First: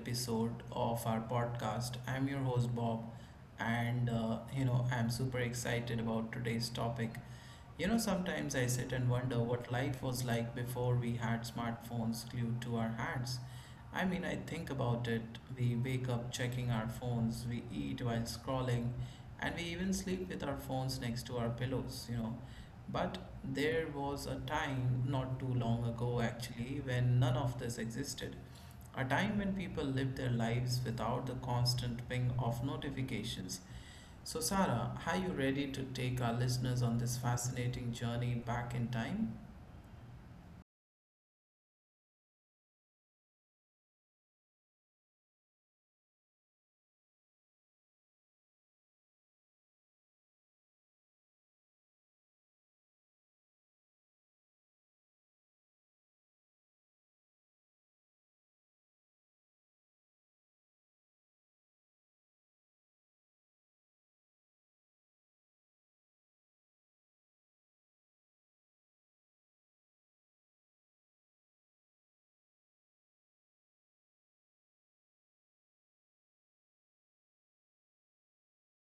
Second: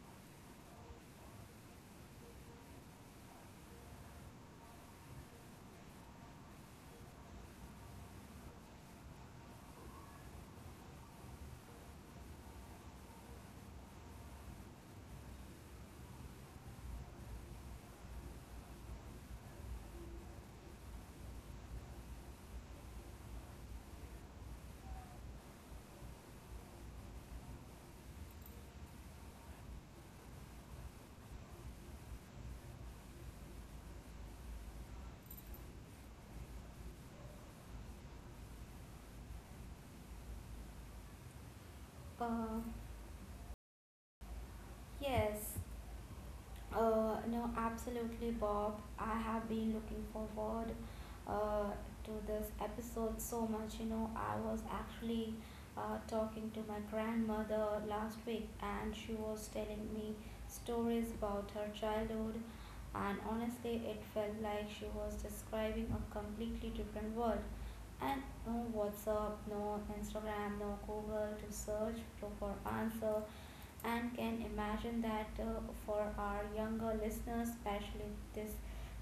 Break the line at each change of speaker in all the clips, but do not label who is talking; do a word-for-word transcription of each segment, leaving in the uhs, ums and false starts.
episode of our podcast. I'm your host Bob, and uh, you know, I'm super excited about today's topic. You know, sometimes I sit and wonder what life was like before we had smartphones glued to our hands. I mean, I think about it. We wake up checking our phones, we eat while scrolling, and we even sleep with our phones next to our pillows, you know. But there was a time not too long ago, actually, when none of this existed. A time when people lived their lives without the constant ping of notifications. So, Sarah, are you ready to take our listeners on this fascinating journey back in time?
Uh, yes. Uh, no, absolutely, Bob. I have been looking forward uh, to this episode so much. You know, I was actually uh, talking to my grandmother last week, and she was telling me stories about her childhood. And honestly, it felt like she was describing a completely different world and no WhatsApp, no Instagram, no Google to search for answer. And can imagine that uh, for our younger listeners, especially this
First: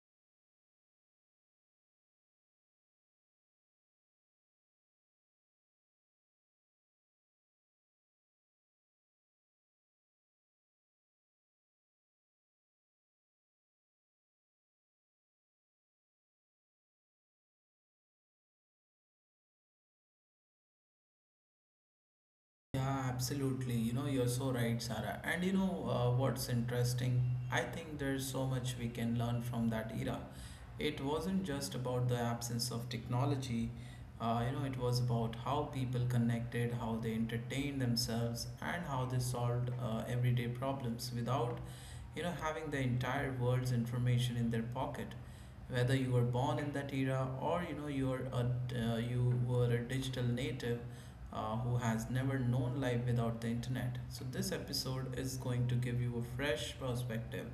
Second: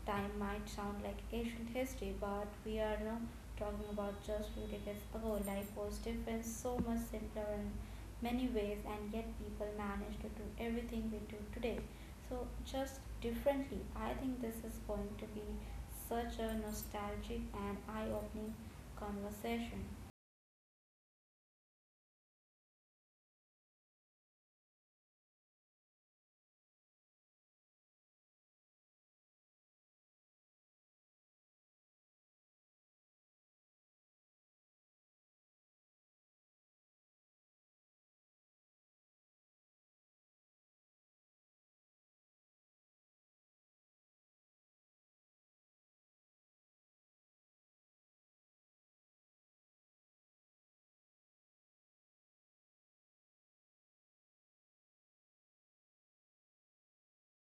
time might sound like ancient history, but we are now talking about just few decades ago. Life was different, so much simpler in many ways, and yet people manage to do everything we do today. So just differently. I think this is going to be such a nostalgic and eye-opening conversation.
Yeah, absolutely. You know, you're so right, Sarah. And you know uh, what's interesting? I think there's so much we can learn from that era. It wasn't just about the absence of technology, uh, you know, it was about how people connected, how they entertained themselves, and how they solved uh, everyday problems without, you know, having the entire world's information in their pocket. Whether you were born in that era or you know you're a uh, you were a digital native uh, who has never known life without the internet. So this episode is going to give you a fresh perspective.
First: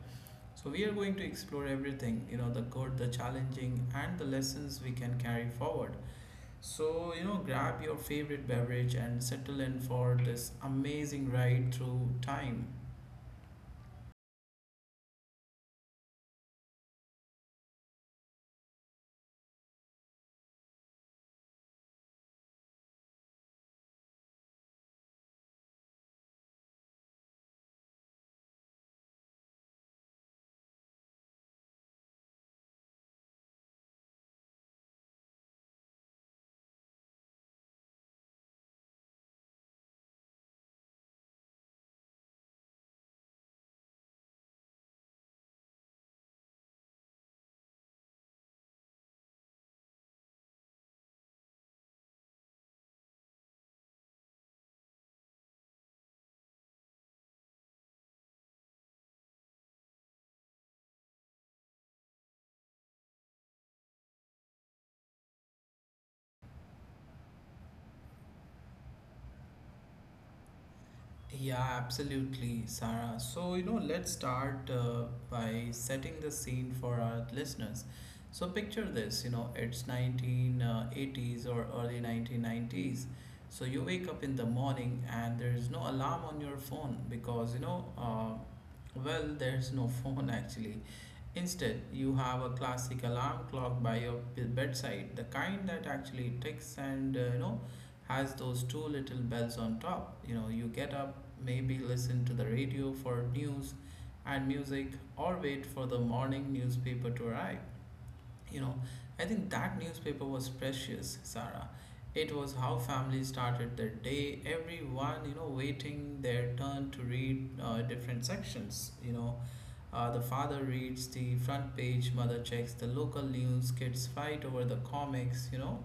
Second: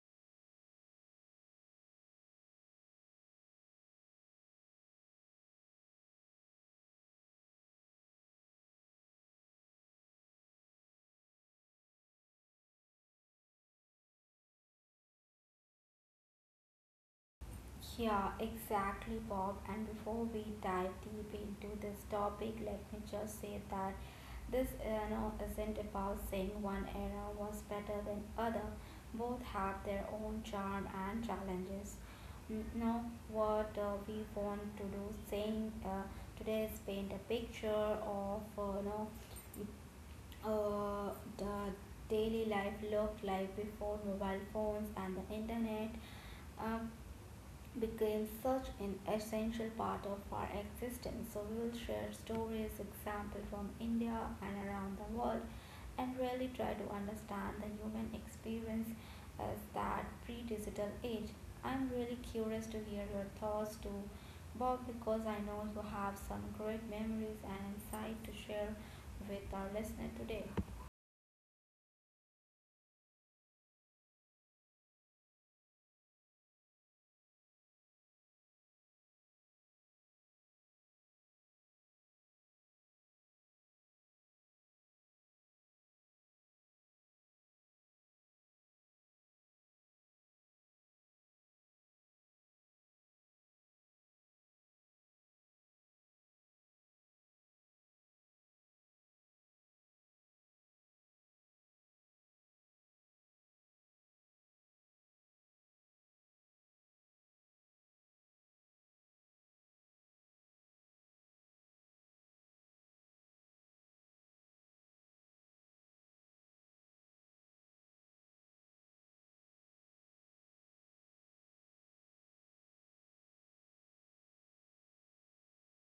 So we are going to explore everything, you know the good, the challenging, and the lessons we can carry forward. So, you know grab your favorite beverage and settle in for this amazing ride through time.
Yeah, exactly, Bob. And before we dive deep into this topic, let me just say that this you know, isn't about saying one era was better than other. Both have their own charm and challenges. Mm, Now, what uh, we want to do, saying uh, today is paint a picture of uh, you know uh, the daily life looked like before mobile phones and the internet. Uh, became such an essential part of our existence. So, we will share stories, examples from India and around the world, and really try to understand the human experience as that pre digital age. I'm really curious to hear your thoughts too, Bob, because I know you have some great memories and insight to share with our listener today.
Yeah, absolutely, Sarah. So, you know, let's start uh, by setting the scene for our listeners. So, picture this, you know, it's nineteen eighties or early nineteen nineties. So, you wake up in the morning and there is no alarm on your phone because, you know, uh, well, there's no phone actually. Instead, you have a classic alarm clock by your b- bedside, the kind that actually ticks and uh, you know has those two little bells on top. You know, you get up, maybe listen to the radio for news and music, or wait for the morning newspaper to arrive. You know, I think that newspaper was precious, Sarah. It was how families started their day. Everyone, you know, waiting their turn to read uh, different sections. You know uh, the father reads the front page, mother checks the local news, kids fight over the comics, you know?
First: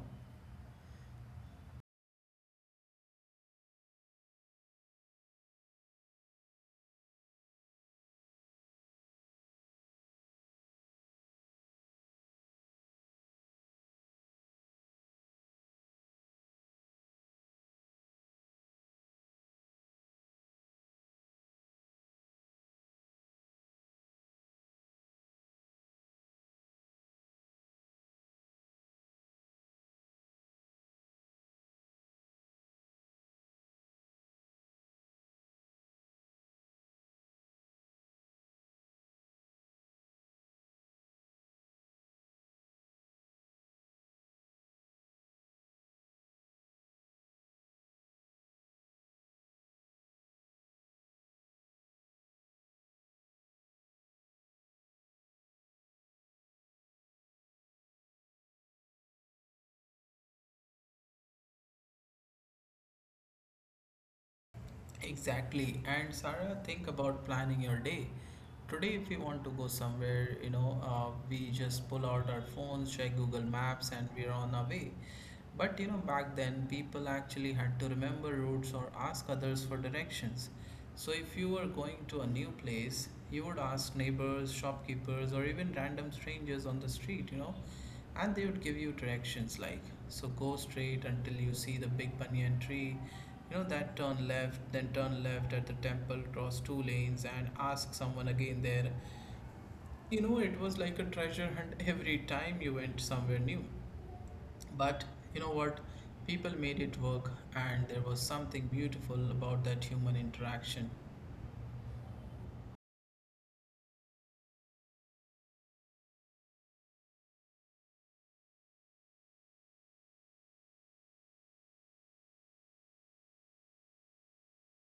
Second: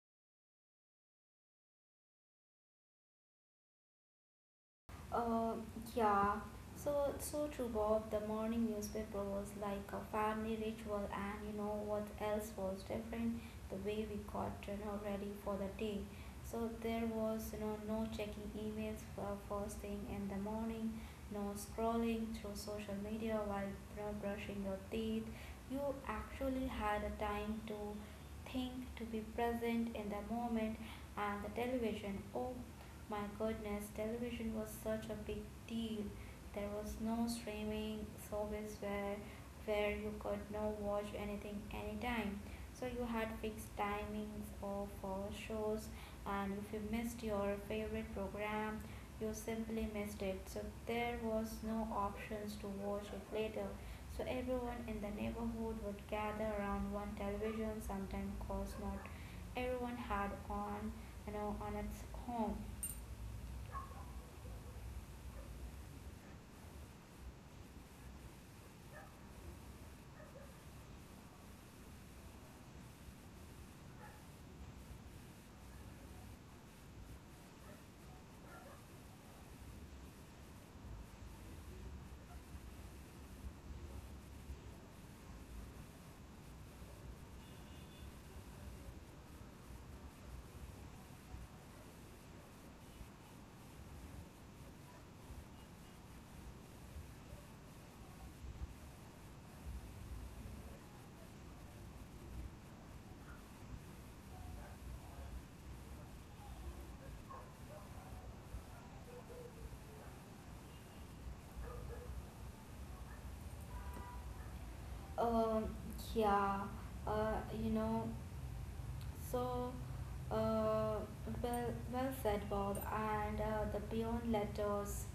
Uh, yeah, so so true, Bob. The morning newspaper was like a family ritual, and you know what else was different? The way we got you know ready for the day. So there was you know no checking emails for first thing in the morning, no scrolling through social media while you know, brushing your teeth. You actually had a time to think, to be present in the moment, and the television. Oh my goodness, television was such a big deal. There was no streaming service where where you could not watch anything anytime. So you had fixed timings of uh, shows, and if you missed your favorite program, you simply missed it. So there was no options to watch it later. So everyone in the neighborhood would gather around one television, sometimes because not everyone had on you know on its home.
Exactly. And Sarah, think about planning your day. Today, if we want to go somewhere, you know, uh, we just pull out our phones, check Google Maps, and we're on our way. But you know, back then, people actually had to remember routes or ask others for directions. So, if you were going to a new place, you would ask neighbors, shopkeepers, or even random strangers on the street, you know? And they would give you directions like, so go straight until you see the big banyan tree, you know, that turn left, then turn left at the temple, cross two lanes, and ask someone again there. You know, it was like a treasure hunt every time you went somewhere new. But you know what? People made it work, and there was something beautiful about that human interaction.
Um, yeah, uh, you know, so uh, well, well said, Bob. And uh, the beyond letters,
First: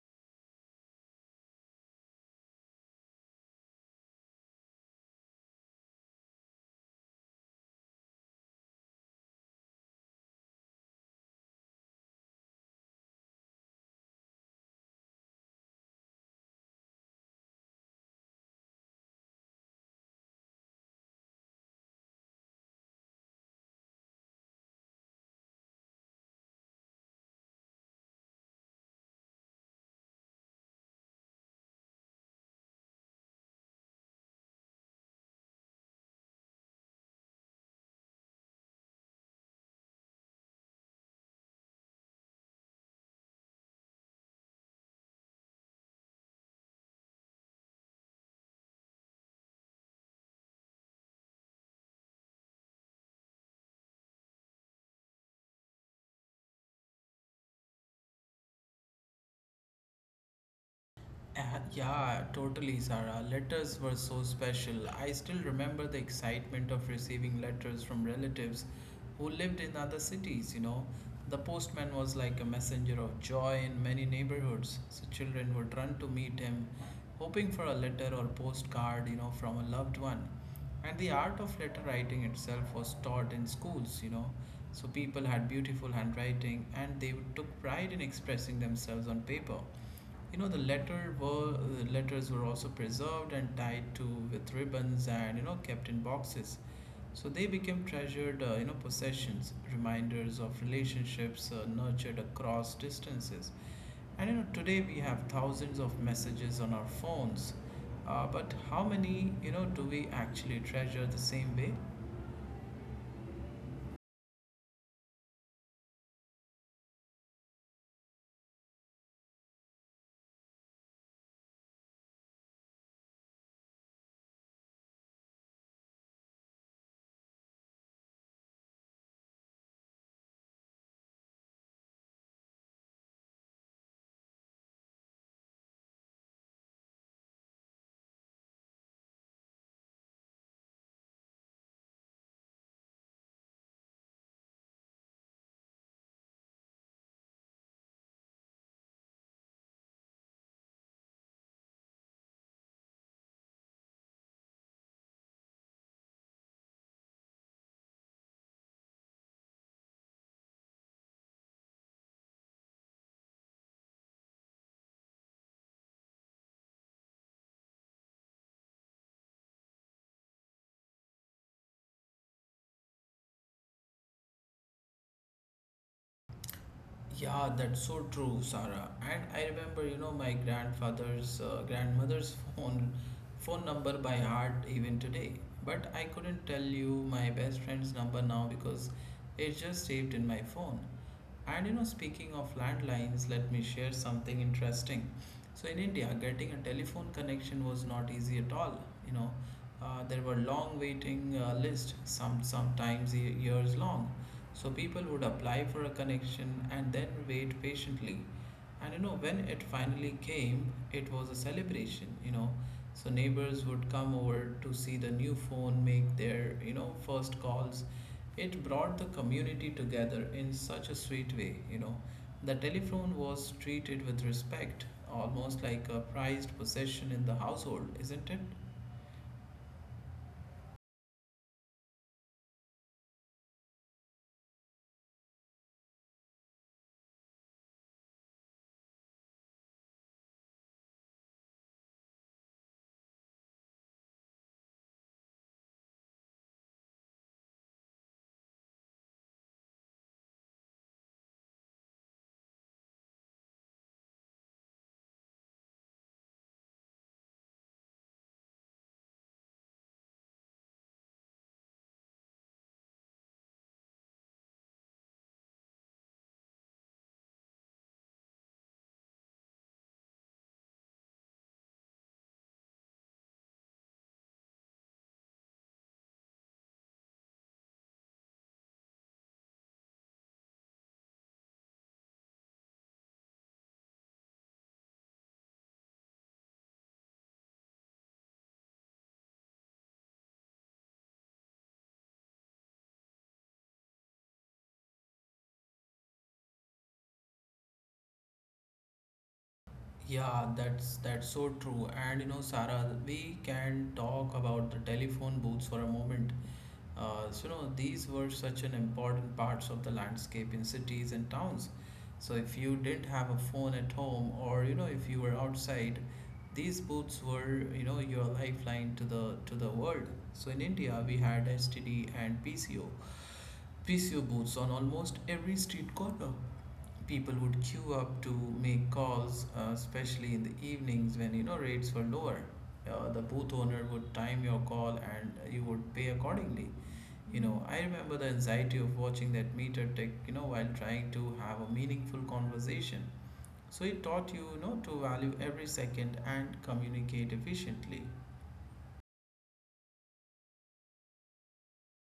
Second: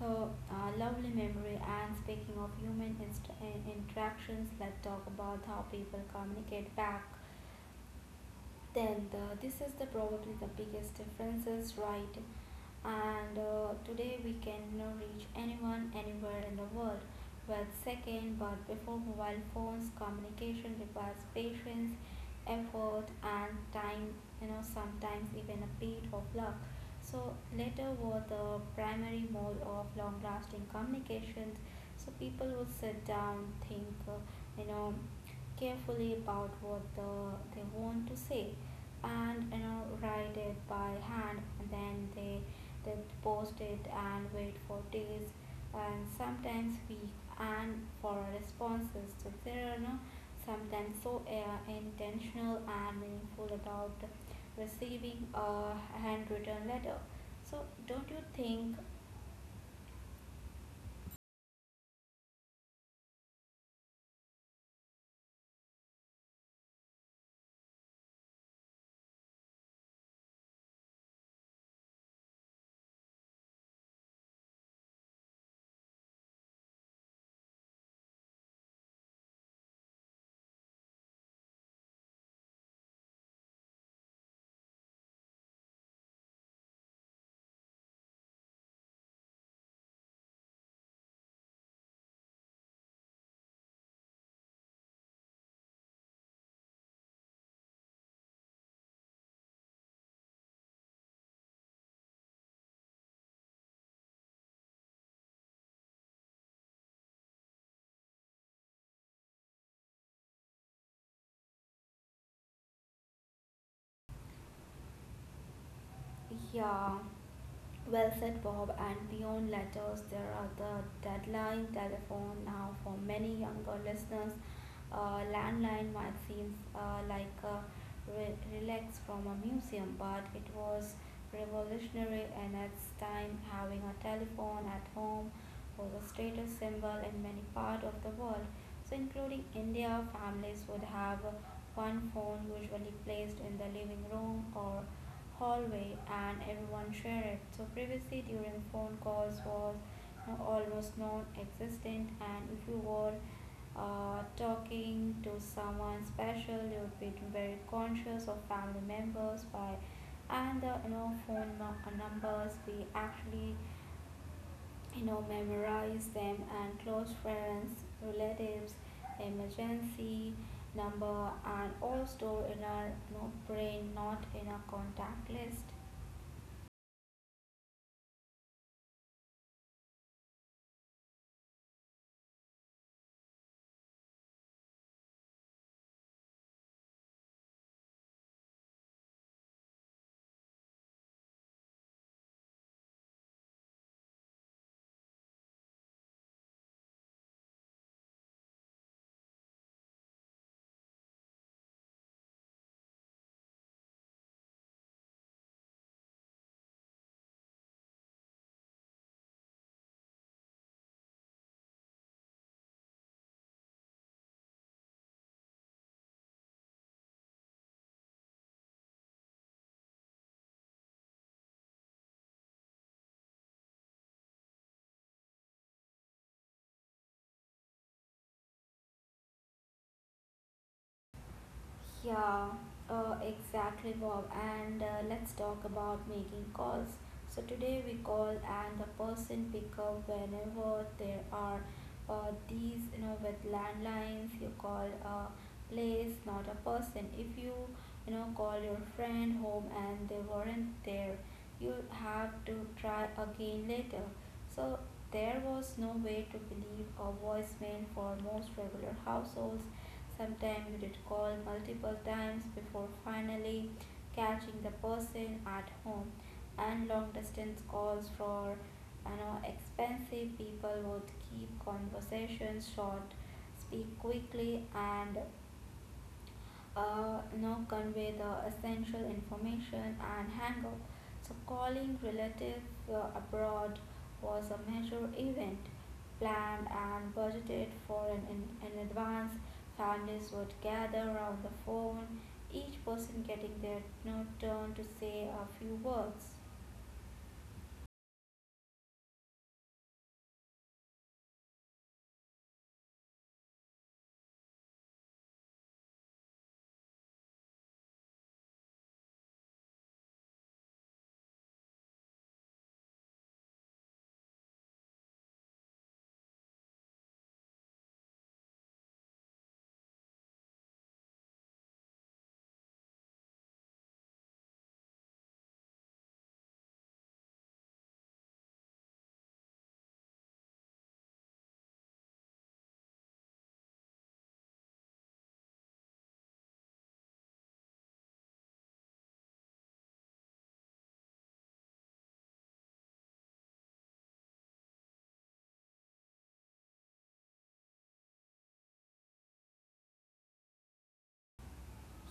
so uh, lovely memory. And speaking of human inst- in- interactions, let's talk about how people communicate back then the, this is the probably the biggest differences right and uh, today we can now reach anyone anywhere in the world well second but before mobile phones communication requires patience effort and time you know sometimes even a bit of luck so later were the primary mode of long lasting communications so people would sit down think uh, you know carefully about what the, they want to say and you know write it by hand and then they they post it and wait for days and sometimes week and for responses so there are no sometimes so uh, intentional and meaningful about receiving a handwritten letter so don't you think?
Uh, yeah, totally, Sarah. Letters were so special. I still remember the excitement of receiving letters from relatives who lived in other cities, you know. The postman was like a messenger of joy in many neighborhoods, so children would run to meet him, hoping for a letter or postcard, you know, from a loved one. And the art of letter writing itself was taught in schools, you know. So people had beautiful handwriting and they took pride in expressing themselves on paper. You know, the letter were the letters were also preserved and tied to with ribbons and you know kept in boxes. So they became treasured, uh, you know, possessions, reminders of relationships uh, nurtured across distances. And you know, today we have thousands of messages on our phones, uh, but how many you know do we actually treasure the same way?
Yeah, well said, Bob. And beyond letters, there are the deadline telephone now for many younger listeners. Uh, landline might seem uh, like a re- relics from a museum, but it was revolutionary in its time. Having a telephone at home was a status symbol in many parts of the world. So, including India, families would have one phone usually placed in the living room or hallway and everyone shared it. So privacy during phone calls was you know, almost non-existent and if you were uh, talking to someone special you would be very conscious of family members by and the you know phone nu- uh, numbers we actually you know memorize them and close friends relatives emergency number and all stored in our you know, brain not in a contact list.
Yeah, that's so true, Sarah. And I remember, you know, my grandfather's uh, grandmother's phone phone number by heart even today. But I couldn't tell you my best friend's number now because it's just saved in my phone. And you know, speaking of landlines, let me share something interesting. So in India, getting a telephone connection was not easy at all. You know, uh, there were long waiting uh, lists, some sometimes ye- years long, so people would apply for a connection and then wait patiently. And you know, when it finally came, it was a celebration, you know. So neighbors would come over to see the new phone, make their, you know, first calls. It brought the community together in such a sweet way, you know. The telephone was treated with respect, almost like a prized possession in the household, isn't it?
Yeah, uh, exactly, Bob. And uh, let's talk about making calls. So today we call and the person pick up whenever there are uh, these, you know, with landlines. You call a place, not a person. If you, you know, call your friend home and they weren't there, you have to try again later. So there was no way to believe a voicemail for most regular households. Sometimes you did call multiple times before finally catching the person at home. And long distance calls for you know expensive people would keep conversations short, speak quickly and uh, you know, convey the essential information and hang up. So calling relative uh, abroad was a major event planned and budgeted for in, in, in advance. Families would gather around the phone, each person getting their you know, turn to say a few words.
Yeah, that's that's so true. And you know, Sarah, we can talk about the telephone booths for a moment. Uh, so, you know, these were such an important parts of the landscape in cities and towns. So, if you didn't have a phone at home, or you know, if you were outside, these booths were, you know, your lifeline to the to the world. So, in India, we had S T D and PCO, P C O booths on almost every street corner. People would queue up to make calls, uh, especially in the evenings when you know rates were lower. Uh, the booth owner would time your call and you would pay accordingly. You know, I remember the anxiety of watching that meter tick, you know, while trying to have a meaningful conversation. So it taught you, you know, to value every second and communicate efficiently.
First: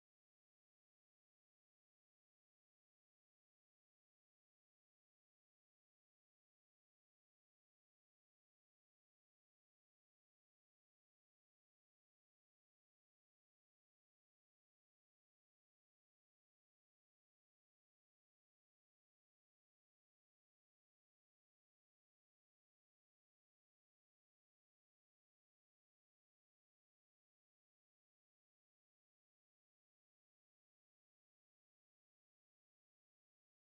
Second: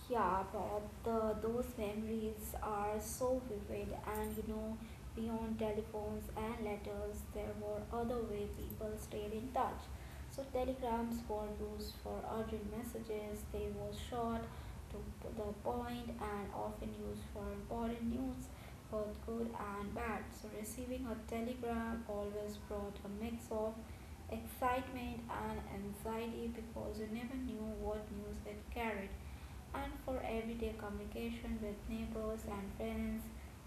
Yeah, but the, those memories are so vivid, and you know, beyond telephones and letters, there were other way people stayed in touch. So telegrams were used for urgent messages. They were short, to p- the point, and often used for important news, both good and bad. So receiving a telegram always brought a mix of excitement and anxiety because you never knew what news it carried and for everyday communication with neighbors and friends.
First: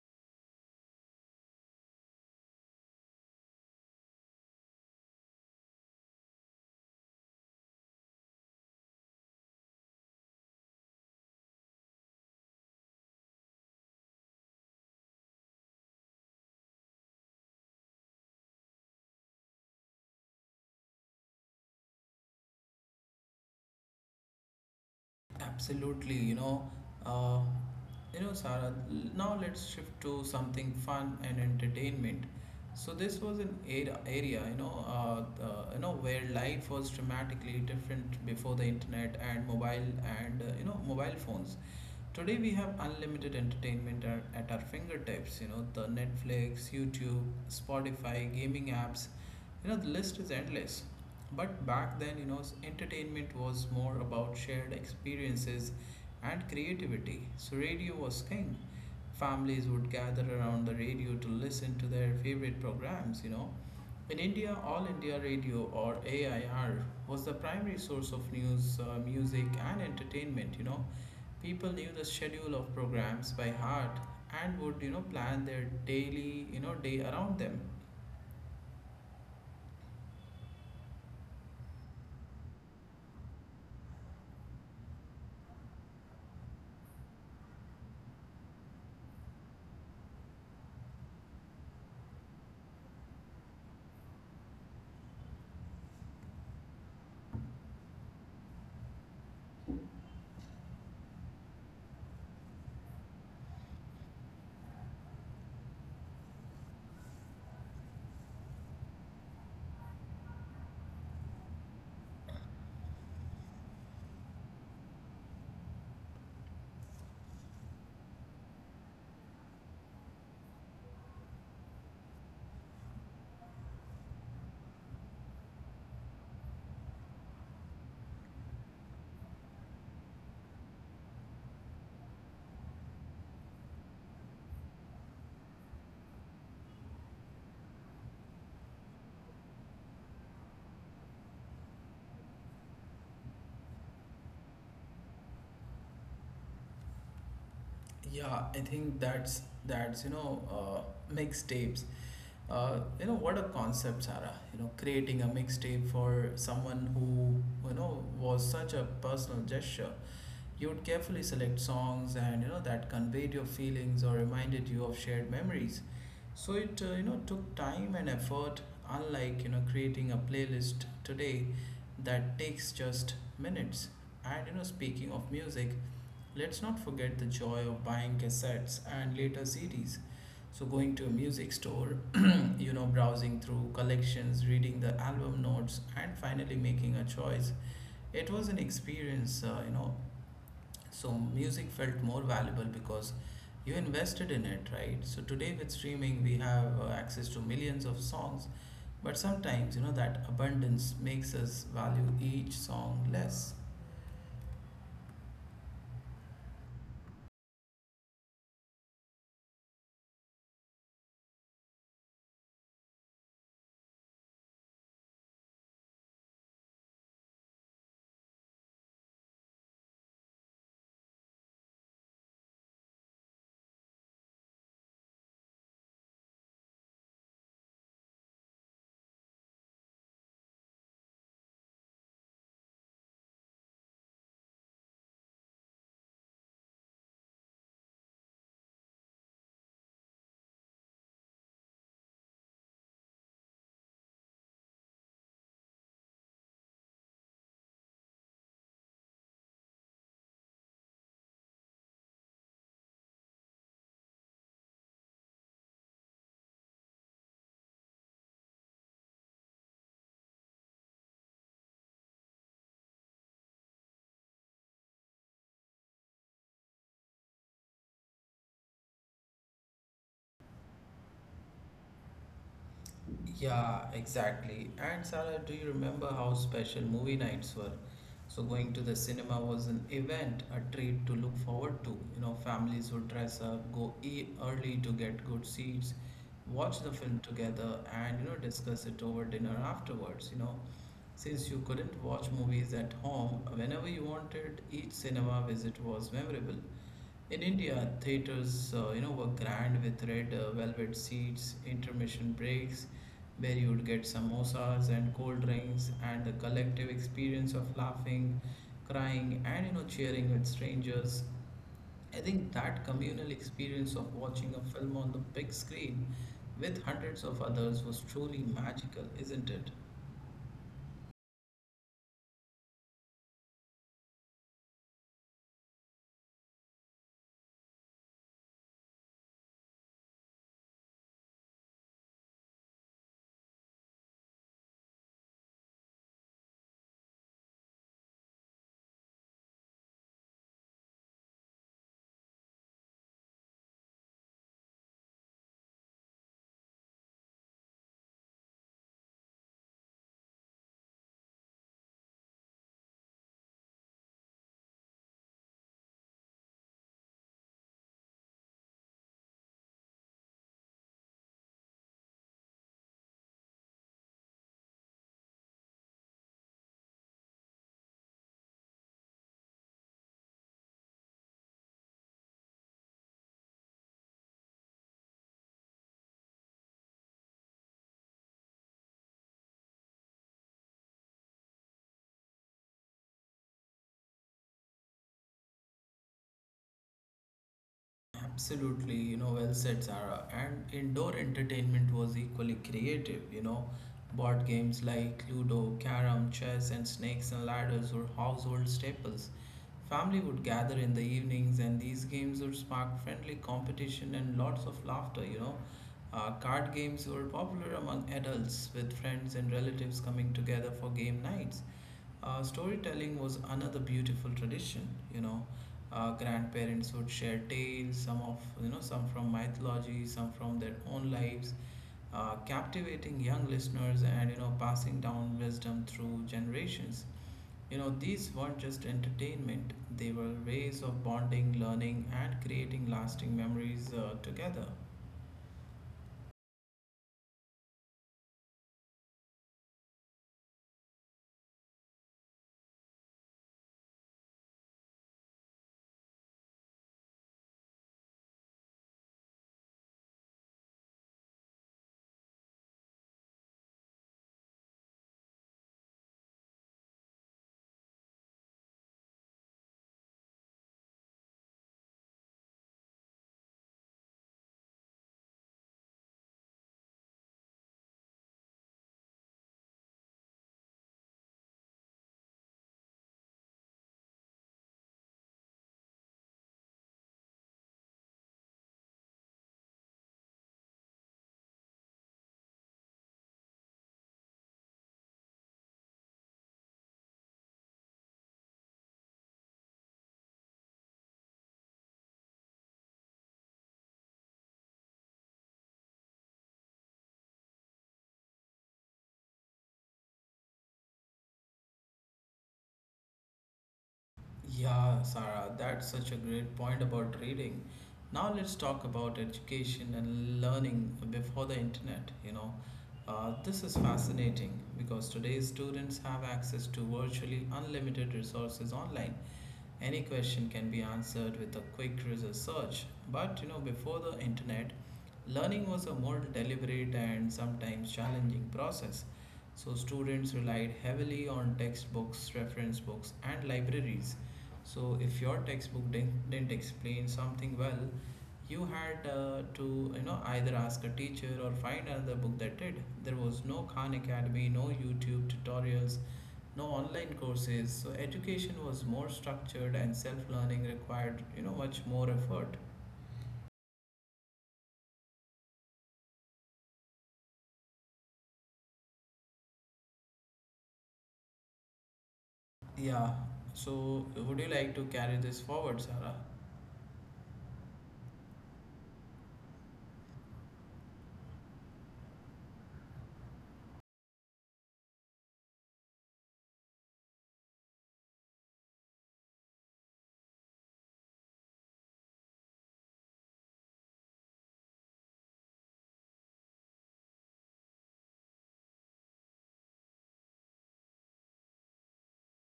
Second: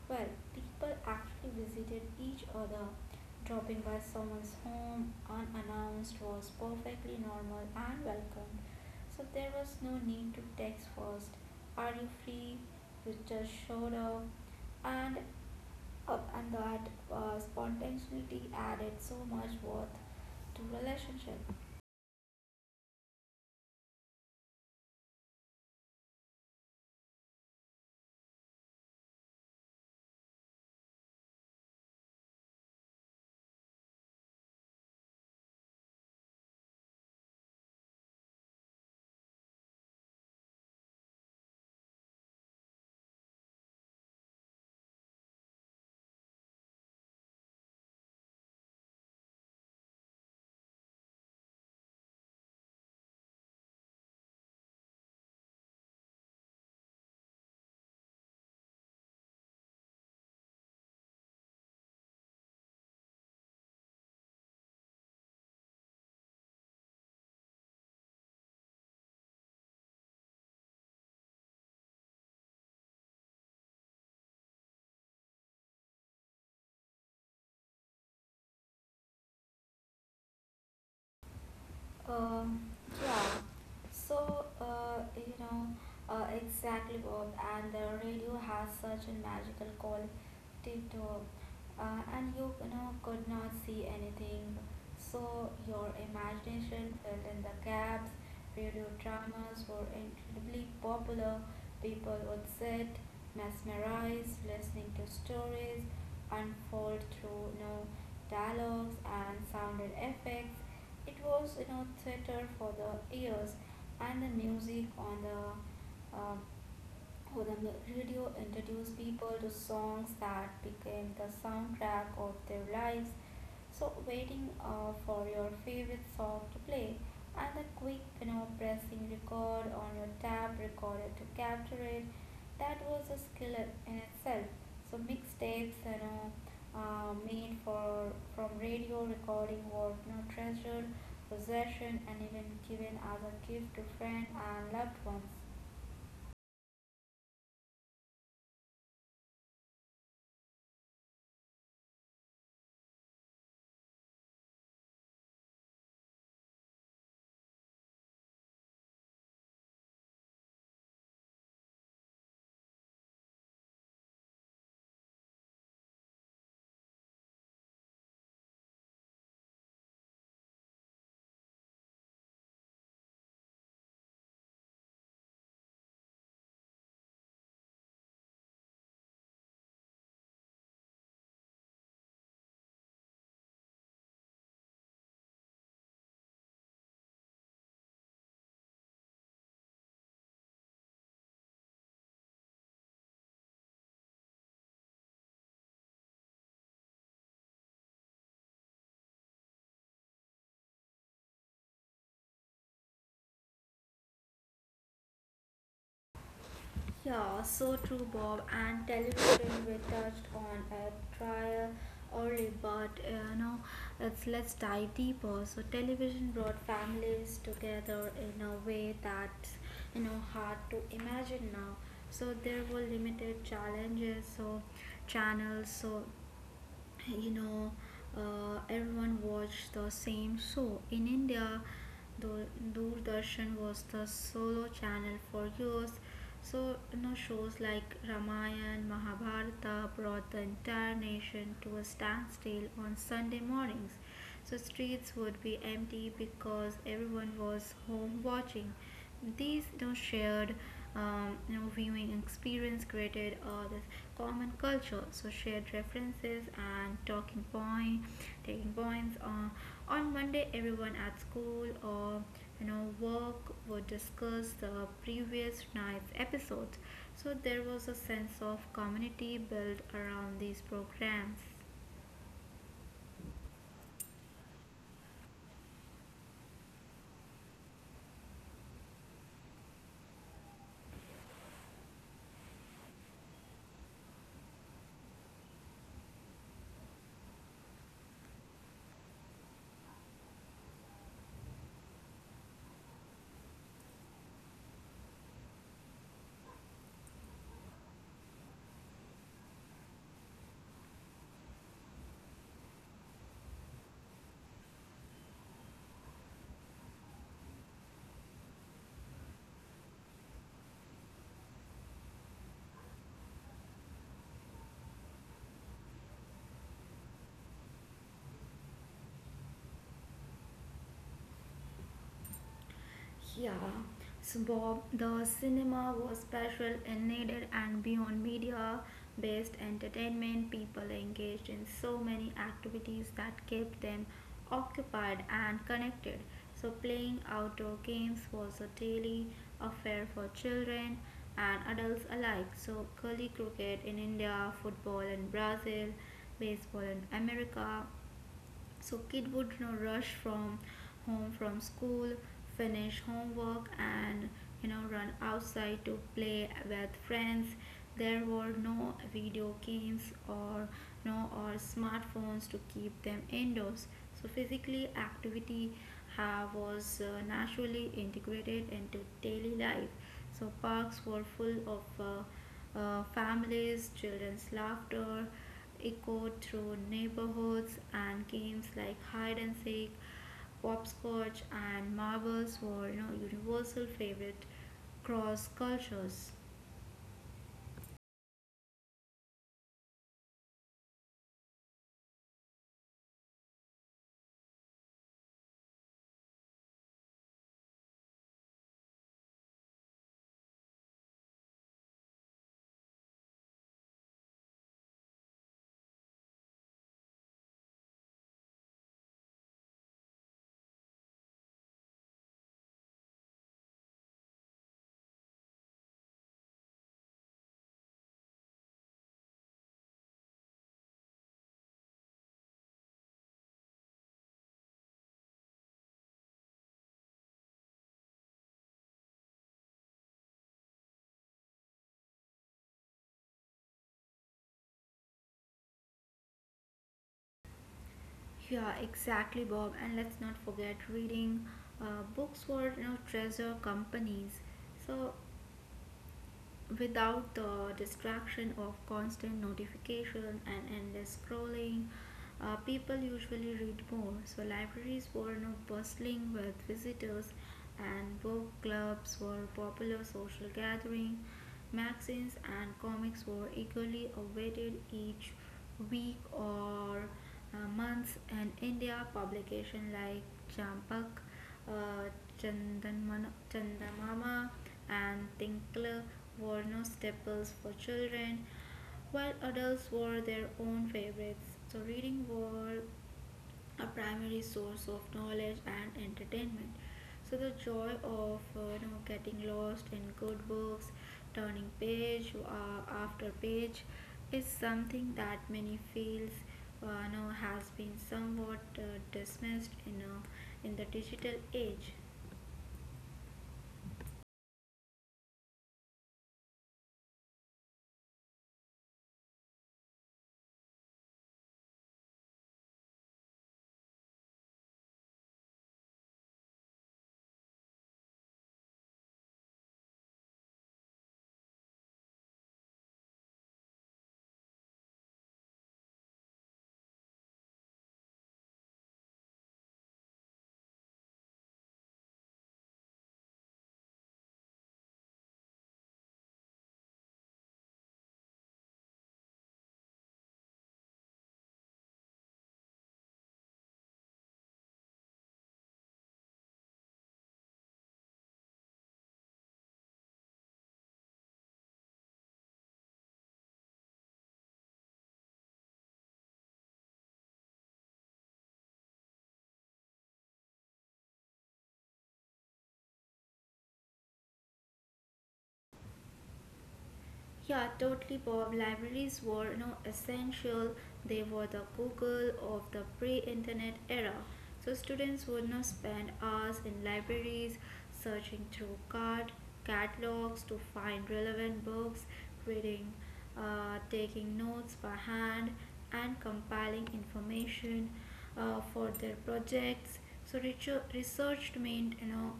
Well, people actually visited each other. Dropping by someone's home unannounced was perfectly normal and welcomed. So there was no need to text first. Are you free? You just showed up, and uh, and that uh, spontaneity added so much worth to relationship.
Absolutely, you know, uh, you know, Sarah. l- Now let's shift to something fun and entertainment. So this was an era, area, you know, uh, uh, you know, where life was dramatically different before the internet and mobile and uh, you know mobile phones. Today we have unlimited entertainment at, at our fingertips, you know, the Netflix, YouTube, Spotify, gaming apps, you know, the list is endless. But back then, you know, entertainment was more about shared experiences and creativity. So radio was king. Families would gather around the radio to listen to their favorite programs, you know. In India, All India Radio or A I R was the primary source of news, uh, music, and entertainment. You know, people knew the schedule of programs by heart and would you know plan their daily you know day around them.
Um, yeah. So, uh, you know, uh, exactly both. And the radio has such a magical quality to uh, and you, you know, could not see anything. So your imagination filled in the gaps. Radio dramas were incredibly popular. People would sit, mesmerized, listening to stories unfold through, you know, dialogues and sounded effects it was, you know, theater for the ears, and the music on the uh, for the mu- radio introduced people to songs that became the soundtrack of their lives. So waiting uh, for your favorite song to play and the quick you know pressing record on your tab recorder to capture it that was a skill in itself. So mixtapes you know uh, made for from radio recording were you know treasured possession and even given as a gift to friends and loved ones.
Yeah I think that's that's you know uh, Mixtapes, uh, you know what a concept, Sarah. You know, creating a mixtape for someone who you know was such a personal gesture. You would carefully select songs and you know that conveyed your feelings or reminded you of shared memories. So it uh, you know took time and effort, unlike you know creating a playlist today that takes just minutes. And you know speaking of music, let's not forget the joy of buying cassettes and later C Ds. So going to a music store, you know browsing through collections, reading the album notes, and finally making a choice. It was an experience, uh, you know so music felt more valuable because you invested in it, right? So today with streaming, we have uh, access to millions of songs, but sometimes, you know, that abundance makes us value each song less.
Yeah, so true, Bob. And television we touched on a trial early, but uh, you know, it's let's dive deeper. So television brought families together in a way that's you know hard to imagine now. So there were limited challenges, so channels, so you know uh, everyone watched the same show in india Dur- doordarshan was the solo channel for years so you know shows like ramayana mahabharata brought the entire nation to a standstill on sunday mornings so streets would be empty because everyone was home watching. These you know, shared um, you know, viewing experience created uh, this common culture. So shared references and talking point, taking points. Uh, on Monday, everyone at school or you know work would discuss the previous night's episode. So there was a sense of community built around these programs.
Yeah, exactly. And Sarah, do you remember how special movie nights were? So going to the cinema was an event, a treat to look forward to. You know, families would dress up, go e early to get good seats, watch the film together, and you know, discuss it over dinner afterwards. You know, since you couldn't watch movies at home whenever you wanted, each cinema visit was memorable. In India, theaters, uh, you know, were grand with red uh, velvet seats, intermission breaks, where you would get samosas and cold drinks, and the collective experience of laughing, crying, and you know, cheering with strangers. I think that communal experience of watching a film on the big screen with hundreds of others was truly magical, isn't it?
Yeah, so Bob, the cinema was special and needed and beyond media based entertainment. People engaged in so many activities that kept them occupied and connected. So, playing outdoor games was a daily affair for children and adults alike. So, gully cricket in India, football in Brazil, baseball in America, so kid would you know rush from home from school finish homework and you know run outside to play with friends there were no video games or no or smartphones to keep them indoors so physically activity uh, was uh, naturally integrated into daily life so parks were full of uh, uh, families children's laughter echoed through neighborhoods, and games like hide and seek, hopscotch, and marbles were you know, universal favorite cross cultures.
Absolutely, you know, well said, Sarah. And indoor entertainment was equally creative, you know. Board games like Ludo, Carom, Chess, and Snakes and Ladders were household staples. Family would gather in the evenings, and these games would spark friendly competition and lots of laughter, you know. Uh, card games were popular among adults, with friends and relatives coming together for game nights. Uh, storytelling was another beautiful tradition. You know, uh, Grandparents would share tales, some of you know, some from mythology, some from their own lives, uh, captivating young listeners and you know, passing down wisdom through generations. You know, these weren't just entertainment; they were ways of bonding, learning, and creating lasting memories uh, together.
Yeah, exactly, Bob. And let's not forget reading. Uh, books were, you know, treasure companies. So without the distraction of constant notification and endless scrolling, uh, people usually read more. So libraries were not bustling with visitors, and book clubs were popular social gathering. Magazines and comics were eagerly awaited each week or uh, month in India. Publication like Champak, uh, Chandanman- Chandamama, and Tinkler were no staples for children while adults were their own favorites. So, reading was a primary source of knowledge and entertainment. So, the joy of uh, you know, getting lost in good books, turning page uh, after page, is something that many feels uh, you know, has been somewhat uh, dismissed in, a in the digital age.
Yeah, Sarah, that's such a great point about reading. Now let's talk about education and learning before the internet. You know, uh, this is fascinating because today's students have access to virtually unlimited resources online. Any question can be answered with a quick research search. But you know, before the internet, learning was a more deliberate and sometimes challenging process. So students relied heavily on textbooks, reference books, and libraries. So, if your textbook didn't didn't explain something well, you had uh, to you know either ask a teacher or find another book that did. There was no Khan Academy, no YouTube tutorials, no online courses. So, education was more structured, and self-learning required you know much more effort. Yeah. So, would you like to carry this forward, Sarah?
Yeah, totally, Bob. Libraries were you know, essential. They were the Google of the pre-internet era. So students would not spend hours in libraries searching through card catalogs to find relevant books, reading, uh, taking notes by hand, and compiling information uh, for their projects. So research research meant you know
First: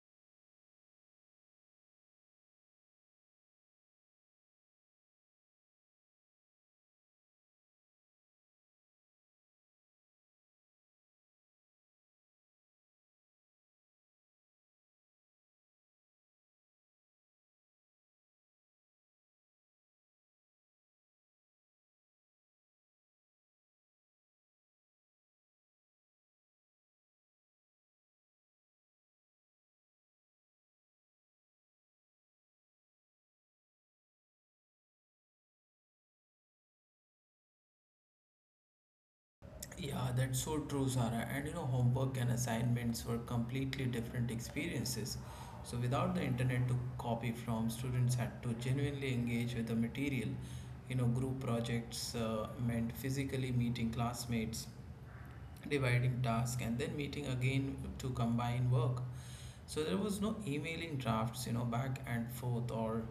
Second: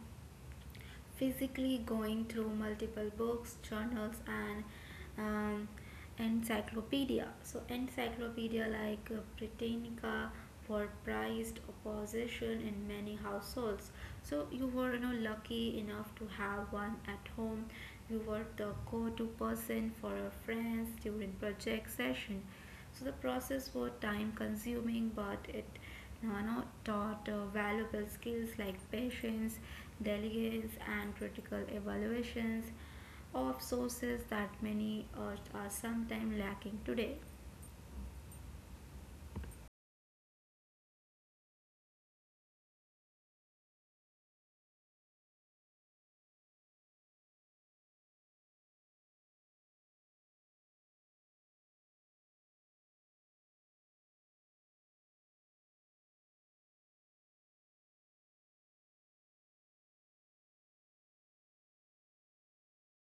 physically going through multiple books, journals, and um, encyclopedia. So encyclopedia like uh, Britannica were prized possession in many households. So you were you know, lucky enough to have one at home. You were the go-to person for your friends during project session. So the process was time consuming, but it now are not taught uh, valuable skills like patience, diligence, and critical evaluations of sources that many uh, are sometimes lacking today.
Yeah, that's so true, Sara. And you know, homework and assignments were completely different experiences. So, without the internet to copy from, students had to genuinely engage with the material. You know, group projects uh, meant physically meeting classmates, dividing tasks, and then meeting again to combine work. So there was no emailing drafts, you know, back and forth or,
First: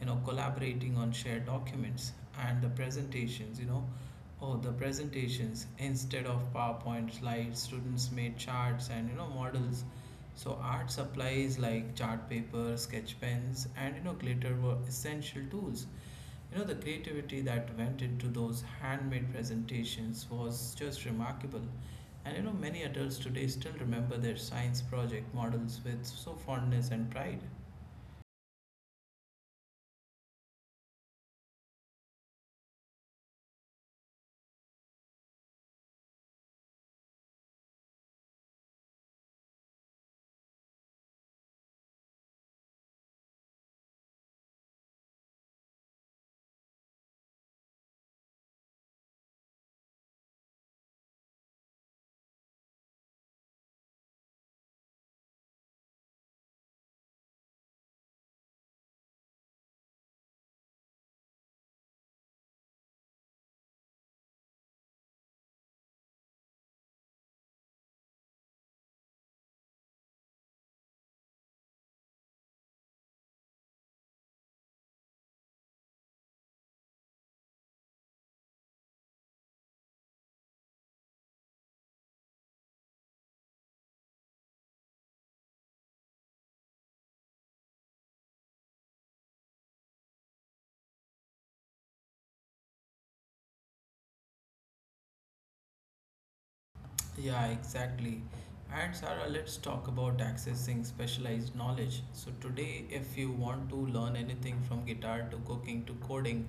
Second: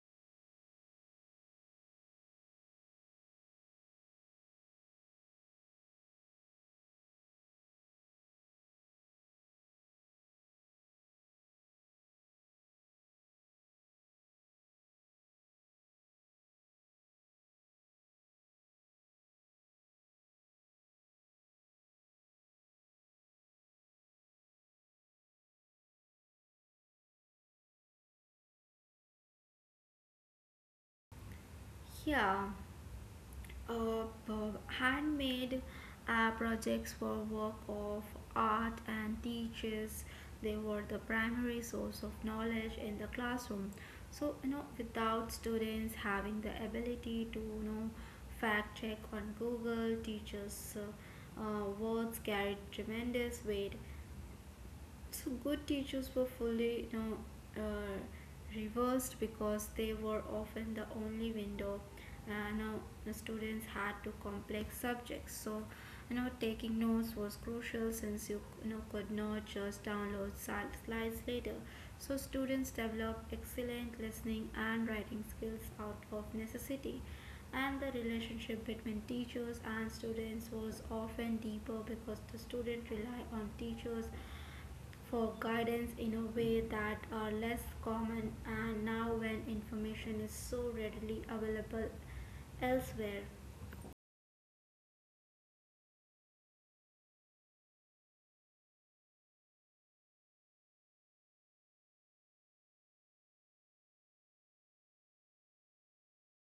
you know, collaborating on shared documents and the presentations, you know, oh, the presentations instead of PowerPoint slides, students made charts and, you know, models. So art supplies like chart paper, sketch pens, and, you know, glitter were essential tools. You know, the creativity that went into those handmade presentations was just remarkable. And you know, many adults today still remember their science project models with so fondness and pride.
Yeah. uh, p- Handmade uh, projects were work of art and teachers. They were the primary source of knowledge in the classroom. So you know, without students having the ability to you know fact check on Google, teachers' uh, uh, words carried tremendous weight. So good teachers were fully you know, uh, reversed because they were often the only window uh, now the students had to complex subjects. So you know taking notes was crucial since you, you know could not just download slides later. So students developed excellent listening and writing skills out of necessity, and the relationship between teachers and students was often deeper because the student relied on teachers for guidance in a way that are less common and now when information is so readily available elsewhere.
Yeah, exactly. And Sarah, let's talk about accessing specialized knowledge. So, today, if you want to learn anything from guitar to cooking to coding,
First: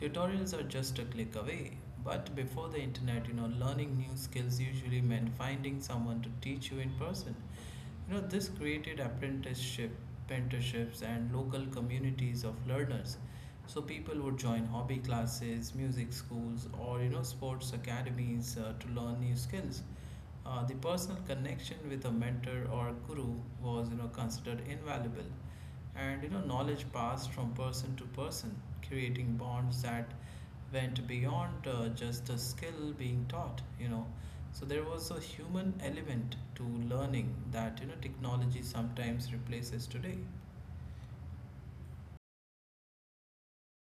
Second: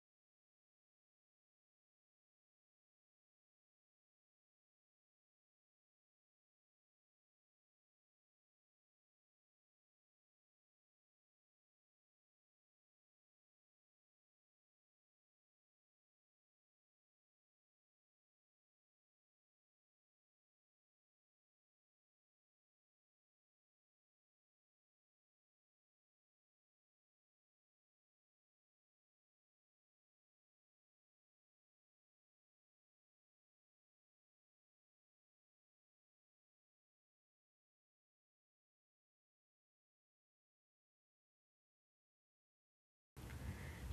tutorials are just a click away. But before the internet, you know, learning new skills usually meant finding someone to teach you in person. You know, this created apprenticeship, mentorships, and local communities of learners. So people would join hobby classes, music schools, or you know, sports academies uh, to learn new skills. Uh, the personal connection with a mentor or guru was you know considered invaluable, and you know knowledge passed from person to person, creating bonds that went beyond uh, just the skill being taught, you know. So there was a human element to learning that you know technology sometimes replaces today.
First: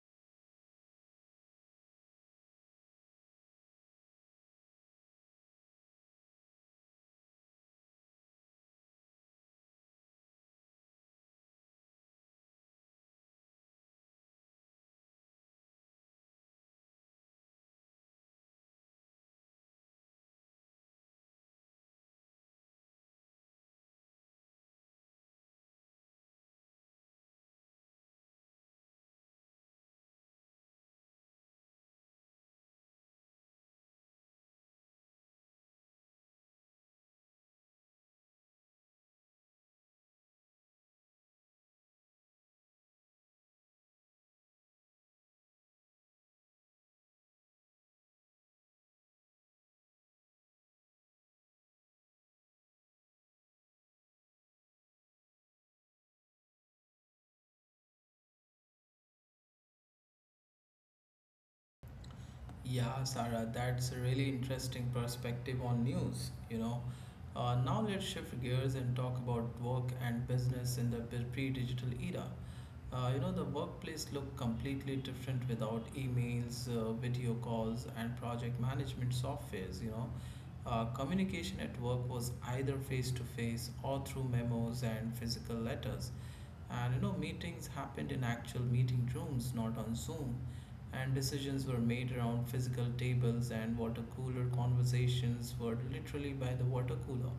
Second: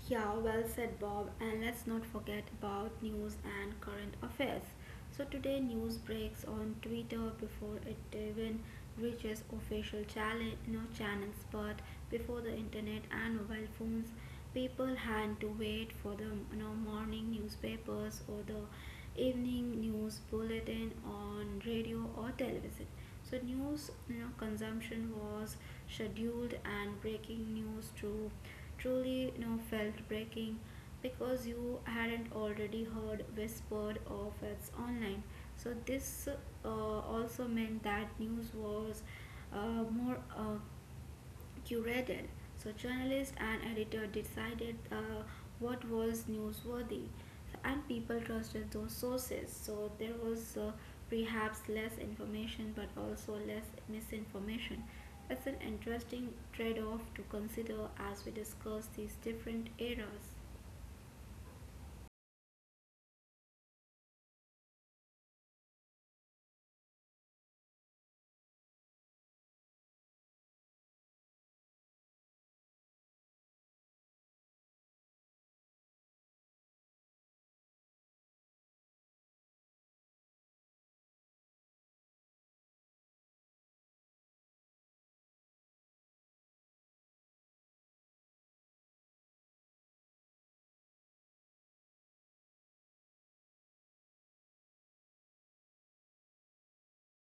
Yeah, well said, Bob. And let's not forget about news and current affairs. So today news breaks on Twitter before it even reaches official challenge, no channels, but before the internet and mobile phones, people had to wait for the you know, morning newspapers or the evening news bulletin on radio or television. So news you know, consumption was scheduled, and breaking news too truly you know felt breaking because you hadn't already heard whispered of it's online. So this uh, also meant that news was uh, more uh, curated. So journalists and editor decided uh, what was newsworthy, and people trusted those sources. So there was uh, perhaps less information, but also less misinformation. That's an interesting trade-off to consider as we discuss these different eras.
Yeah, Sarah, that's a really interesting perspective on news, you know. Uh, now let's shift gears and talk about work and business in the pre- pre-digital era. Uh, you know, the workplace looked completely different without emails, uh, video calls, and project management softwares, you know. Uh, communication at work was either face to face or through memos and physical letters. And you know, meetings happened in actual meeting rooms, not on Zoom. And decisions were made around physical tables, and water cooler conversations were literally by the water cooler.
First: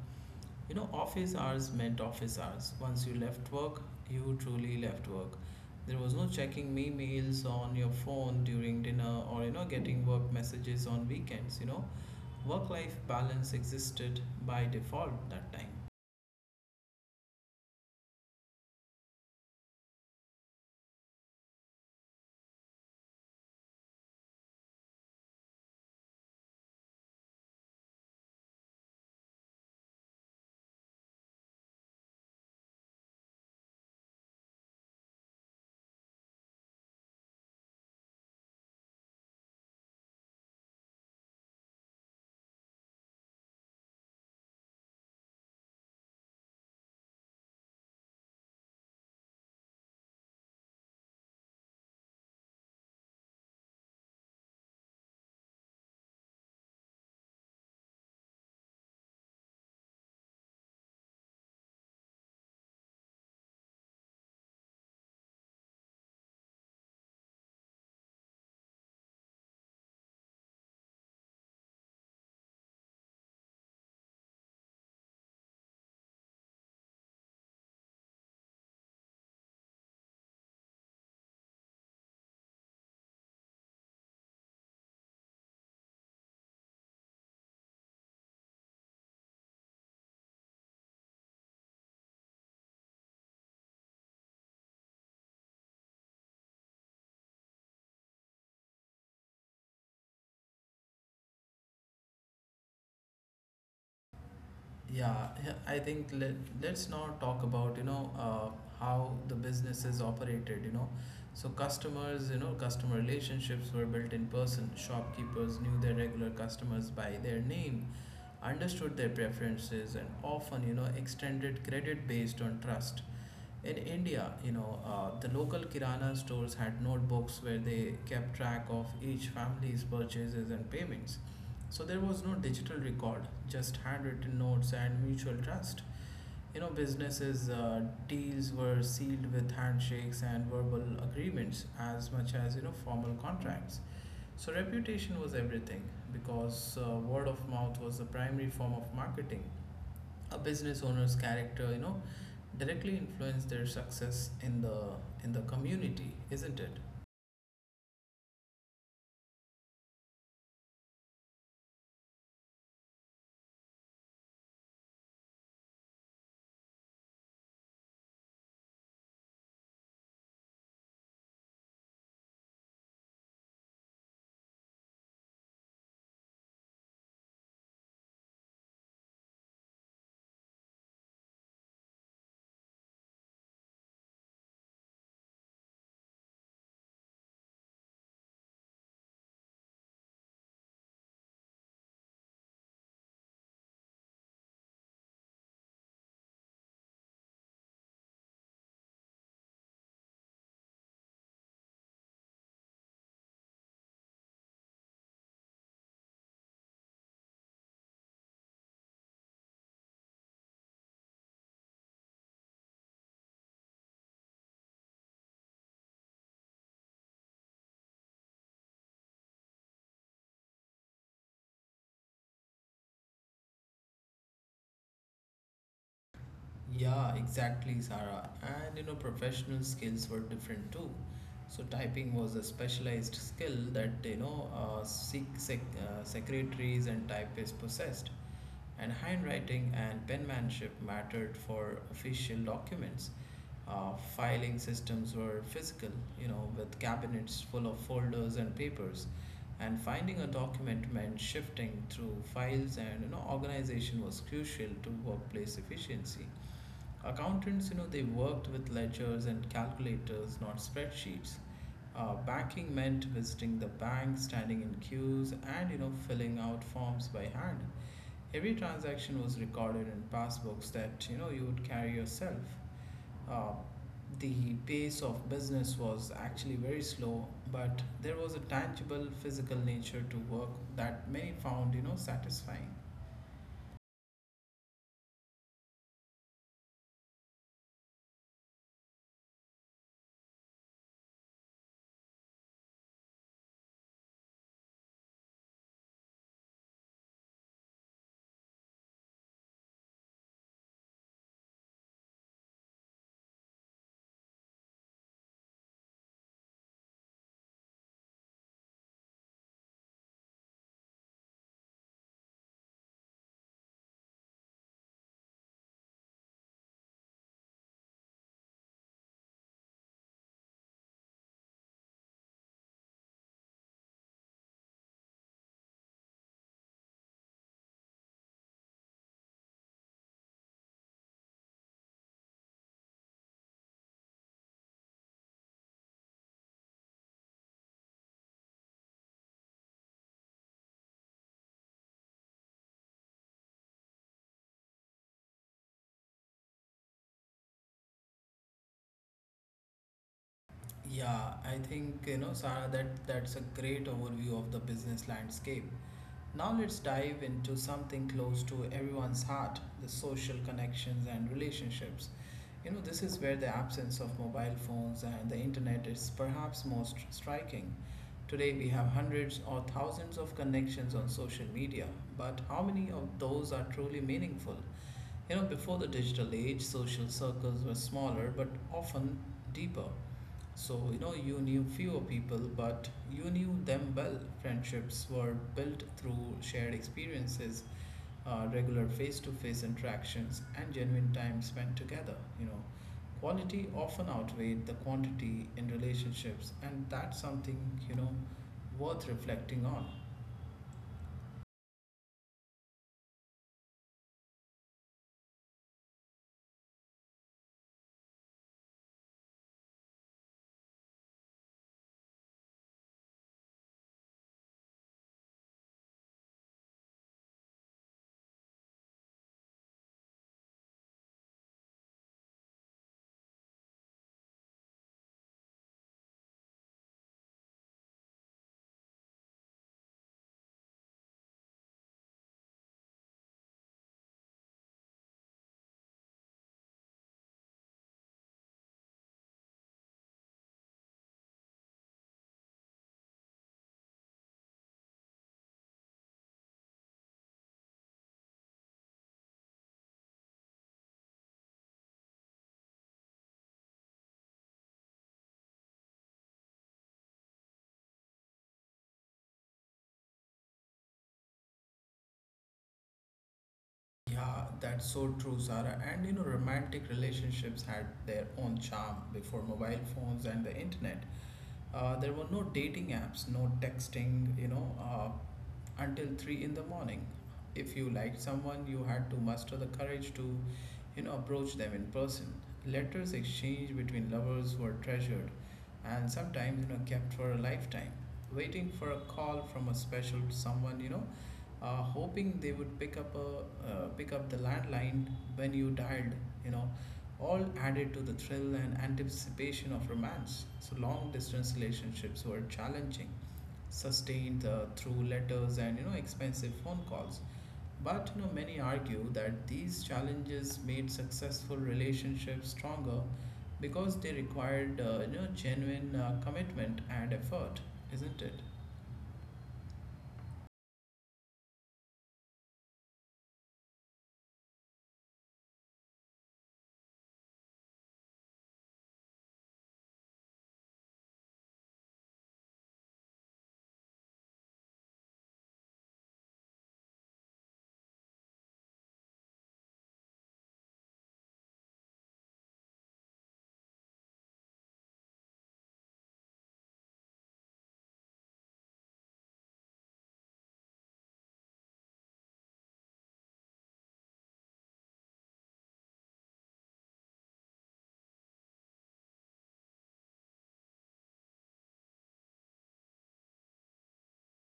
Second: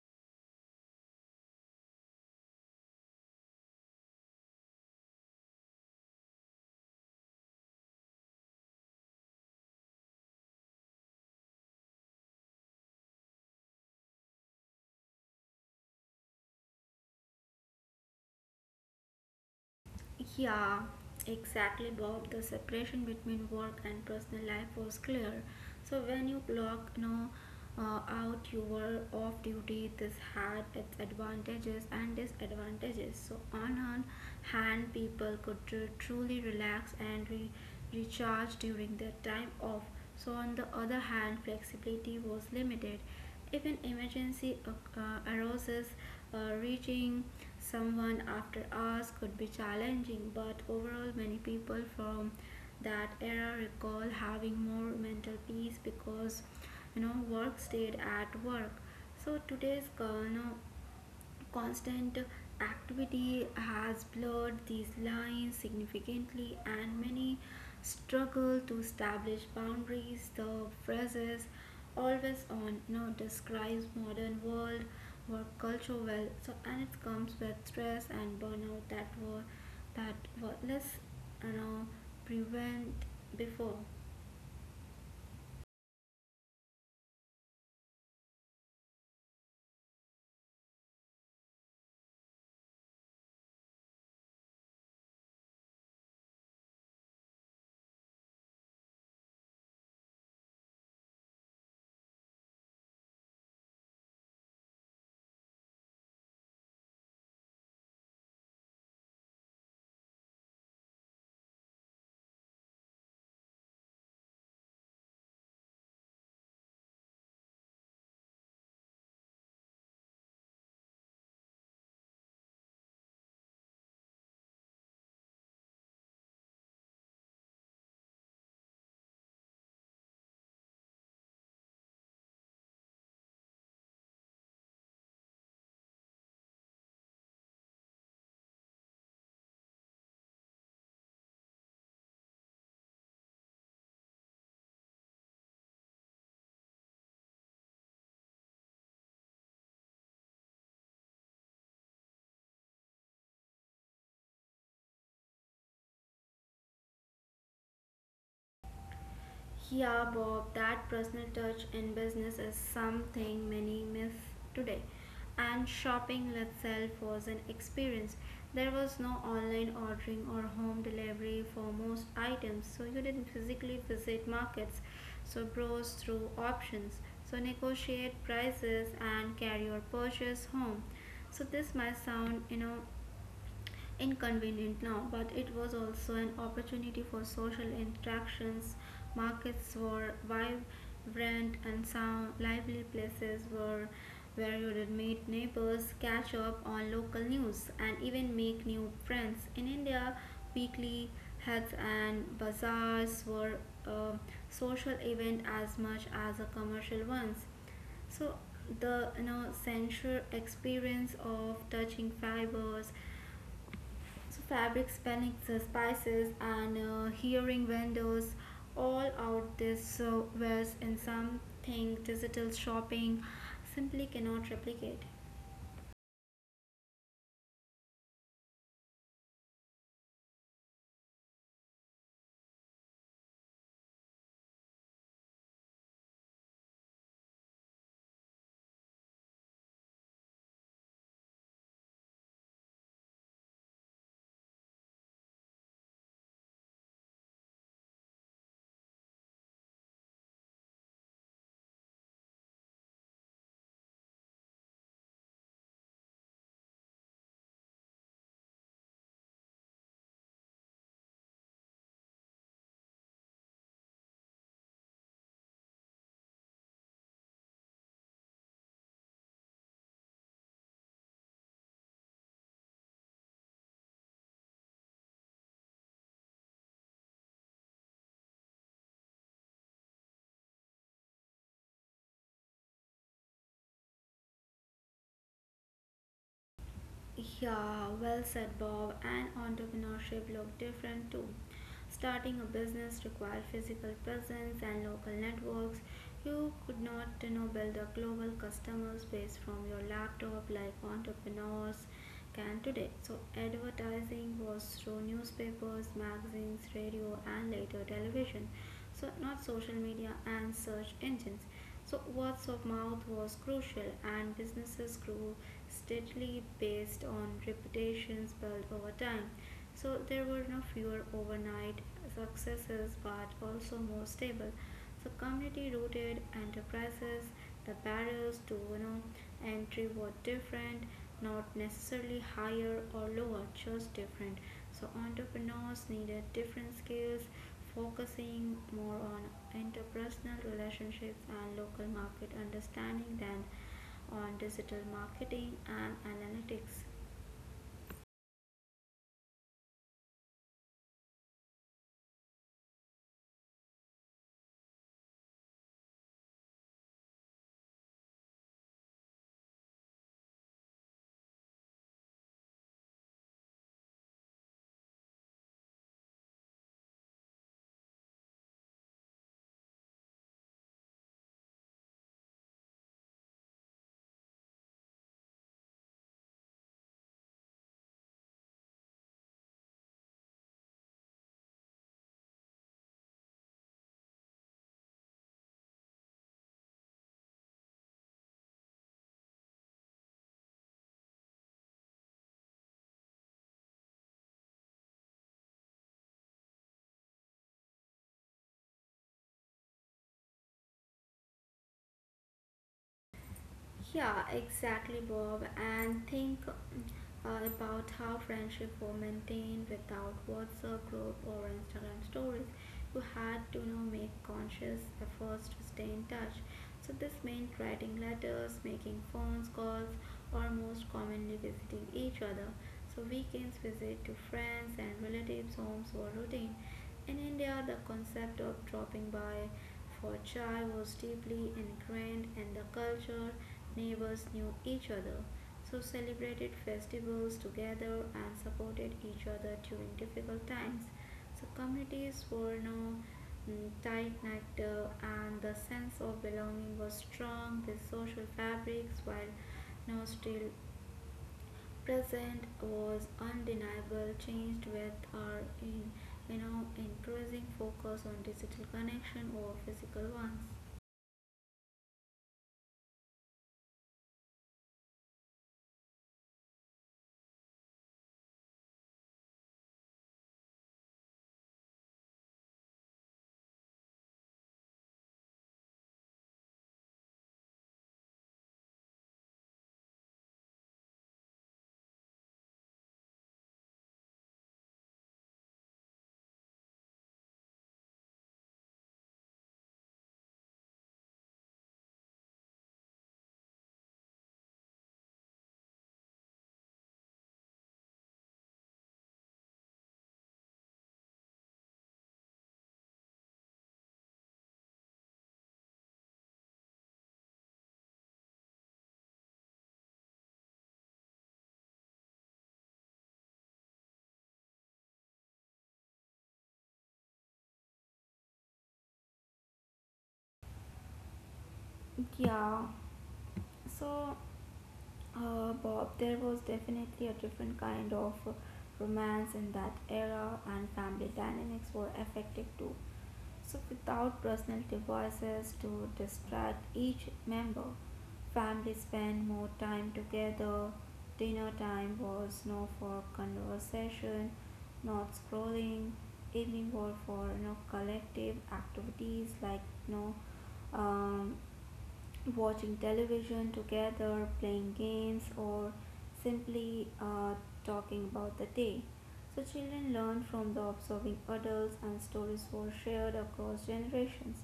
You know, office hours meant office hours. Once you left work, you truly left work. There was no checking emails on your phone during dinner or, you know, getting work messages on weekends. You know, work life balance existed by default that time.
Yeah, exactly, Bob. The separation between work and personal life was clear. So when you clock, you know, uh, out, you were off duty. This had its advantages and disadvantages. So on one hand, people could tr- truly relax and re- recharge during their time off. So on the other hand, flexibility was limited. If an emergency uh, arises, uh, reaching someone after hours could be challenging, but overall, many people from that era recall having more mental peace because you know work stayed at work. So today's uh, you know, constant activity has blurred these lines significantly, and many struggle to establish boundaries. The phrases always on, you know, describes modern world work culture well. So and it comes with stress and burnout that were that were less you know prevent before.
Yeah, yeah, I think let, let's now talk about, you know, uh, how the business is operated, you know. So customers, you know, customer relationships were built in person. Shopkeepers knew their regular customers by their name, understood their preferences, and often, you know, extended credit based on trust. In India, you know, uh, the local kirana stores had notebooks where they kept track of each family's purchases and payments. So there was no digital record, just handwritten notes and mutual trust. You know, businesses' uh, deals were sealed with handshakes and verbal agreements as much as, you know, formal contracts. So reputation was everything because uh, word of mouth was the primary form of marketing. A business owner's character, you know, directly influence their success in the in the community, isn't it?
Yeah, Bob, that personal touch in business is something many miss today. And shopping itself was an experience. There was no online ordering or home delivery for most items, so you didn't physically visit markets, so browse through options, so negotiate prices and carry your purchase home. So this might sound, you know, inconvenient now, but it was also an opportunity for social interactions. Markets were vibrant and some lively places were where you would meet neighbors, catch up on local news, and even make new friends. In India, weekly heads and bazaars were a social event as much as a commercial ones. So the you know sensual experience of touching fibers, so fabrics, panics, uh, spices, and uh, hearing vendors all out this uh, wares in something digital shopping simply cannot replicate.
Yeah, exactly, Sarah. And you know, professional skills were different too. So typing was a specialized skill that you know uh, sec- sec- uh, secretaries and typists possessed. And handwriting and penmanship mattered for official documents. Uh, filing systems were physical, you know, with cabinets full of folders and papers. And finding a document meant shifting through files, and you know, organization was crucial to workplace efficiency. Accountants, you know, they worked with ledgers and calculators, not spreadsheets. Uh, banking meant visiting the bank, standing in queues, and you know, filling out forms by hand. Every transaction was recorded in passbooks that you know you would carry yourself. Uh, the pace of business was actually very slow, but there was a tangible physical nature to work that many found you know satisfying.
Yeah, well said, Bob. And entrepreneurship look different too. Starting a business required physical presence and local networks. You could not, you know, build a global customer base from your laptop like entrepreneurs can today. So advertising was through newspapers, magazines, radio, and later television. So not social media and search engines. So words of mouth was crucial, and businesses grew steadily based on reputations built over time. So there were no fewer overnight successes, but also more stable, so community rooted enterprises. The barriers to you know entry were different, not necessarily higher or lower, just different. So entrepreneurs needed different skills, focusing more on interpersonal relationships and local market understanding than on digital marketing and analytics.
Yeah, I think you know Sarah that that's a great overview of the business landscape. Now let's dive into something close to everyone's heart, the social connections and relationships. You know, this is where the absence of mobile phones and the internet is perhaps most striking. Today we have hundreds or thousands of connections on social media, but how many of those are truly meaningful? You know, before the digital age, social circles were smaller but often deeper. So, you know, you knew fewer people, but you knew them well. Friendships were built through shared experiences, uh, regular face to face interactions, and genuine time spent together. You know, quality often outweighed the quantity in relationships, and that's something, you know, worth reflecting on.
Yeah, exactly, Bob. And think uh, about how friendship were maintained without WhatsApp group or Instagram stories. You had to you know make conscious efforts to stay in touch. So this meant writing letters, making phone calls, or most commonly visiting each other. So weekends visit to friends and relatives' homes were routine. In India, the concept of dropping by for chai was deeply ingrained in the culture. Neighbors knew each other, so celebrated festivals together and supported each other during difficult times. So communities were now tight knit, and the sense of belonging was strong. These social fabrics, while now still present was undeniable, changed with our in, you know increasing focus on digital connection over physical ones.
Yeah, that's so true, Sarah. And you know, romantic relationships had their own charm before mobile phones and the internet. Uh, there were no dating apps, no texting, you know, uh, until three in the morning. If you liked someone, you had to muster the courage to, you know, approach them in person. Letters exchanged between lovers were treasured and sometimes, you know, kept for a lifetime. Waiting for a call from a special someone, you know, uh, hoping they would pick up a uh, pick up the landline when you dialed. You know, all added to the thrill and anticipation of romance. So long distance relationships were challenging, sustained uh, through letters and you know expensive phone calls. But you know many argue that these challenges made successful relationships stronger because they required uh, you know genuine uh, commitment and effort, isn't it?
Yeah. So, uh, Bob, there was definitely a different kind of uh, romance in that era, and family dynamics were affected too. So, without personal devices to distract each member, families spent more time together. Dinner time was no for conversation, not scrolling. Evening were for you know collective activities like you know um, watching television together, playing games, or simply uh, talking about the day. So children learn from the observing adults, and stories were shared across generations.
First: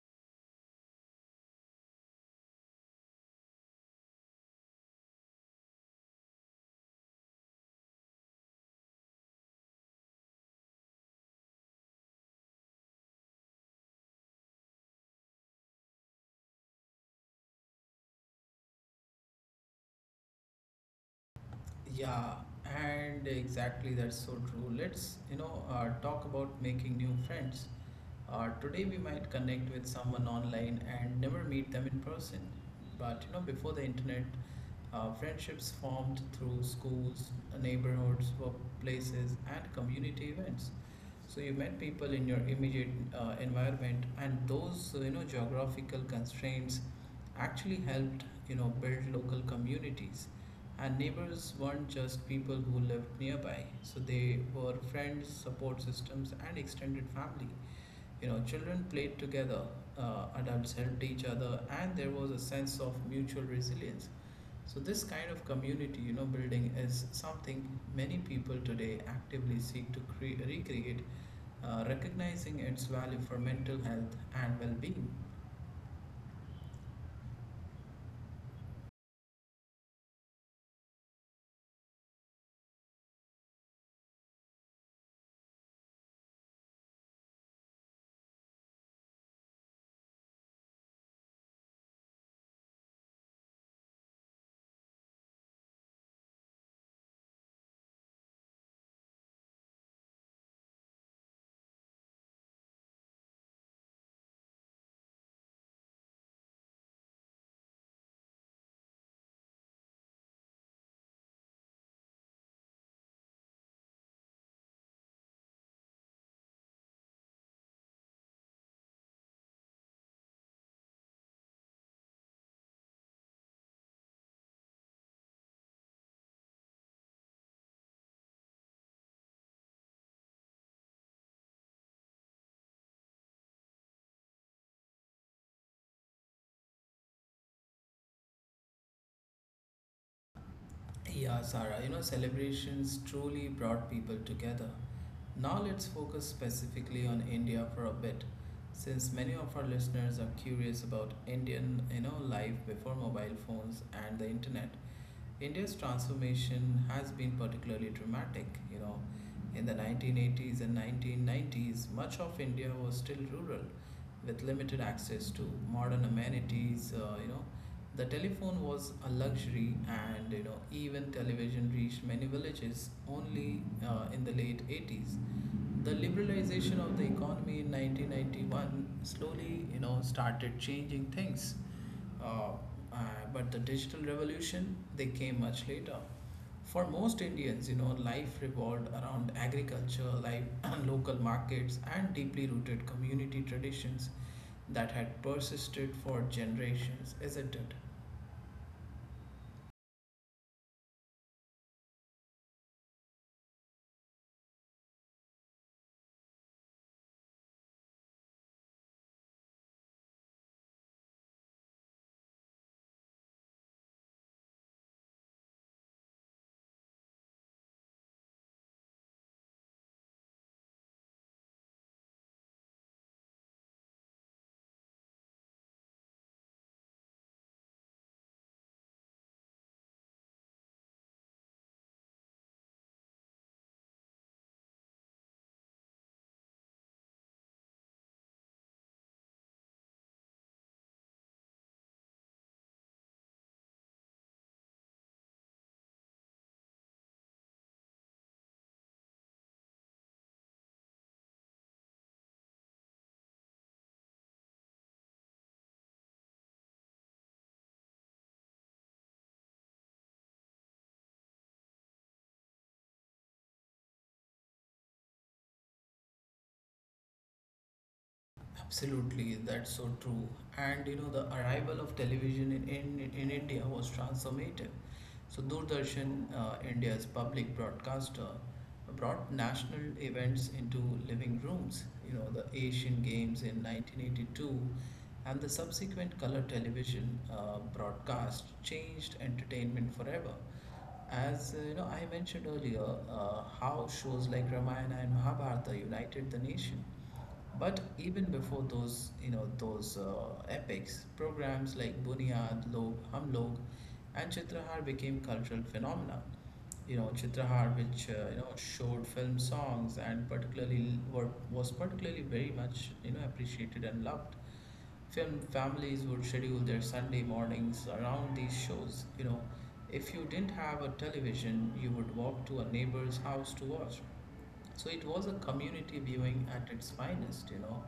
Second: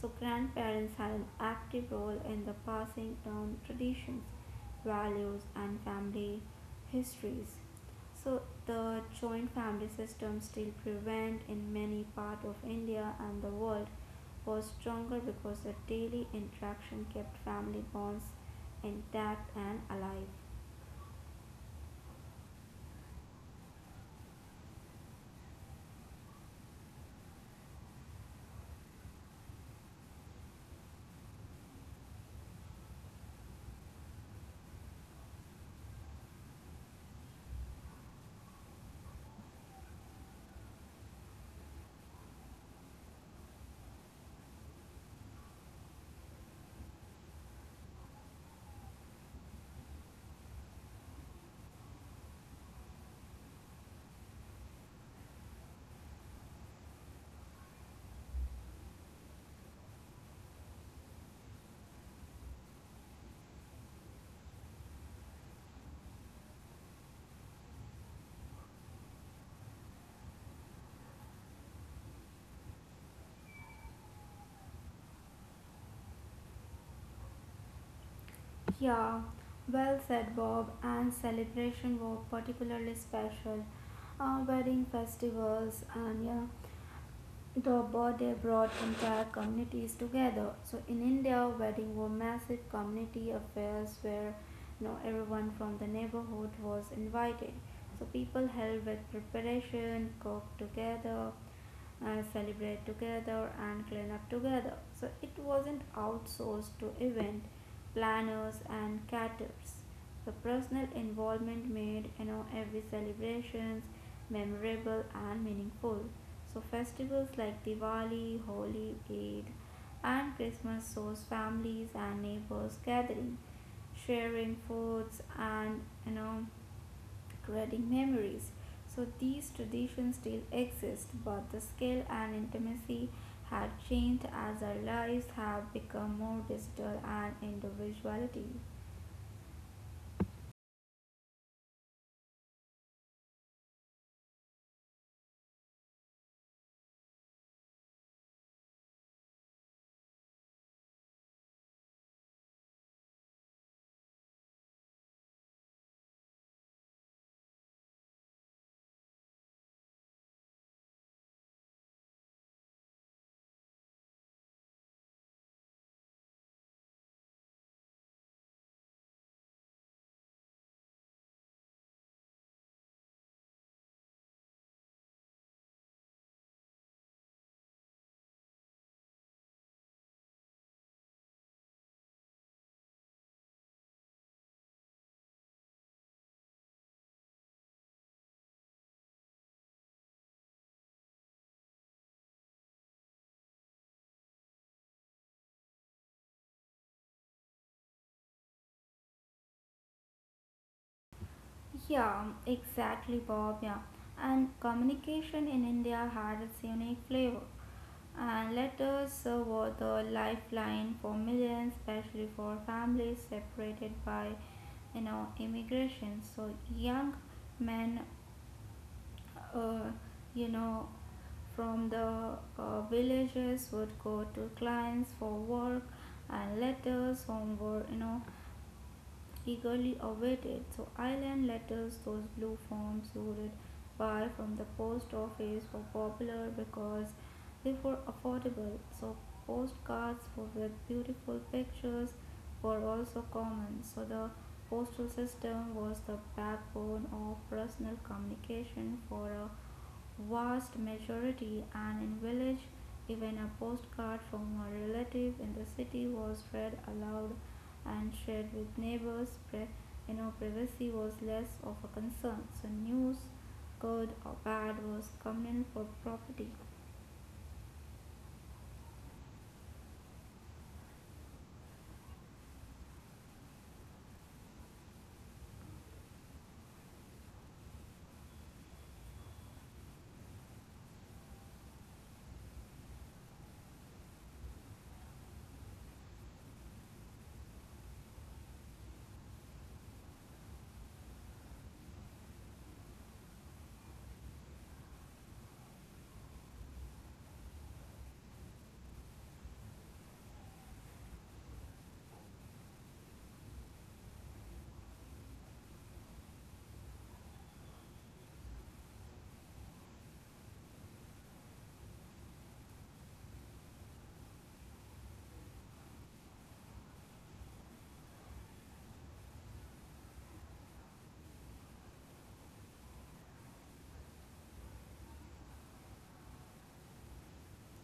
So grandparents had an active role in the passing down traditions, values, and family histories. So the joint family system still prevalent in many parts of India and the world was stronger because the daily interaction kept family bonds intact and alive.
Yeah, and exactly that's so true. Let's, you know, uh, talk about making new friends. Uh, today we might connect with someone online and never meet them in person. But, you know, before the internet, uh, friendships formed through schools, neighborhoods, workplaces, and community events. So you met people in your immediate uh, environment, and those uh, you know geographical constraints actually helped you know build local communities. And neighbors weren't just people who lived nearby, so they were friends, support systems, and extended family. You know, children played together, uh, adults helped each other, and there was a sense of mutual resilience. So this kind of community, you know, building is something many people today actively seek to cre- recreate, uh, recognizing its value for mental health and well-being.
Yeah, well said, Bob. And celebration were particularly special. Uh, wedding festivals and yeah, the border brought entire communities together. So in India, wedding were massive community affairs where you know everyone from the neighborhood was invited. So people helped with preparation, cooked together, uh, celebrate together, and clean up together. So it wasn't outsourced to event planners and caterers. The personal involvement made you know every celebrations memorable and meaningful. So festivals like Diwali, Holi, Eid, and Christmas shows families and neighbors gathering, sharing foods, and you know creating memories. So these traditions still exist, but the scale and intimacy have changed as our lives have become more digital and individuality.
Yeah, Sarah, you know, celebrations truly brought people together. Now let's focus specifically on India for a bit, since many of our listeners are curious about Indian, you know, life before mobile phones and the internet. India's transformation has been particularly dramatic, you know. In the nineteen eighties and nineteen nineties, much of India was still rural with limited access to modern amenities, uh, you know. The telephone was a luxury and, you know, even television reached many villages only uh, in the late eighties. The liberalization of the economy in nineteen ninety-one slowly you know started changing things, uh, uh, but the digital revolution they came much later. For most Indians, you know, life revolved around agriculture, like local markets and deeply rooted community traditions that had persisted for generations, isn't it?
Yeah, exactly, Bob. Yeah, and communication in India had its unique flavor. And letters uh, were the lifeline for millions, especially for families separated by, you know, immigration. So young men, uh, you know, from the uh, villages would go to clients for work, and letters home were, you know, eagerly awaited. So island letters, those blue forms loaded by from the post office were popular because they were affordable. So postcards with beautiful pictures were also common. So the postal system was the backbone of personal communication for a vast majority, and in village, even a postcard from a relative in the city was read aloud and shared with neighbors. Pri- you know, privacy was less of a concern, so news, good or bad, was common for property.
Absolutely, that's so true. And you know, the arrival of television in, in, in India was transformative. So, Doordarshan, uh, India's public broadcaster, brought national events into living rooms. You know, the Asian Games in nineteen eighty-two and the subsequent color television uh, broadcast changed entertainment forever. As uh, you know, I mentioned earlier, uh, how shows like Ramayana and Mahabharata united the nation. But even before those, you know, those uh, epics, programs like Buniyad, Log, Hum Log, and Chitrahar became cultural phenomena. You know, Chitrahar, which uh, you know showed film songs and particularly were, was particularly very much you know appreciated and loved. Film families would schedule their Sunday mornings around these shows. You know, if you didn't have a television, you would walk to a neighbor's house to watch. So it was a community viewing at its finest, you know.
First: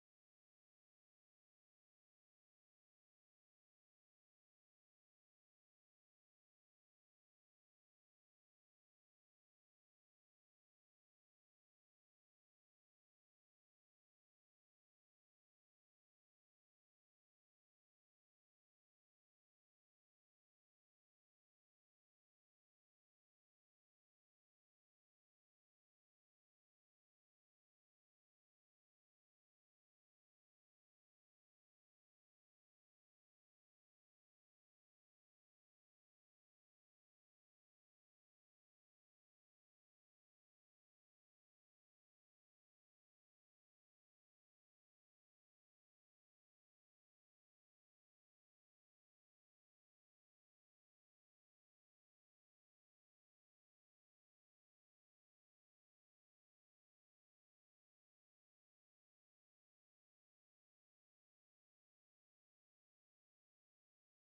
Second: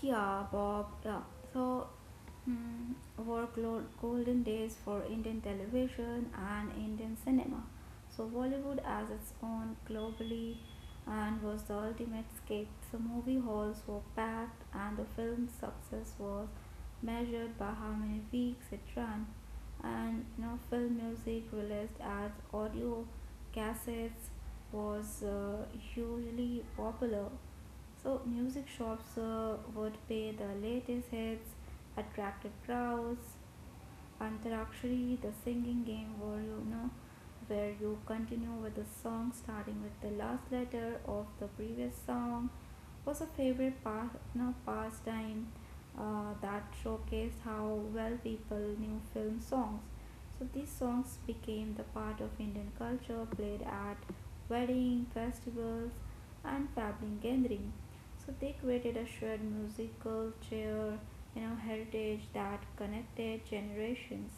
Yeah, Bob. Yeah. So, mm, workload golden days for Indian television and Indian cinema. So Bollywood as its own globally and was the ultimate escape. So movie halls were packed, and the film's success was measured by how many weeks it ran. And you know, film music released as audio cassettes was uh, hugely popular. So music shops uh, would pay the latest hits, attracted crowds, Antarakshari, the singing game where you know where you continue with the song starting with the last letter of the previous song was a favorite part, you know, pastime uh, that showcased how well people knew film songs. So these songs became the part of Indian culture played at wedding, festivals and family gathering. So they created a shared musical chair you know heritage that connected generations.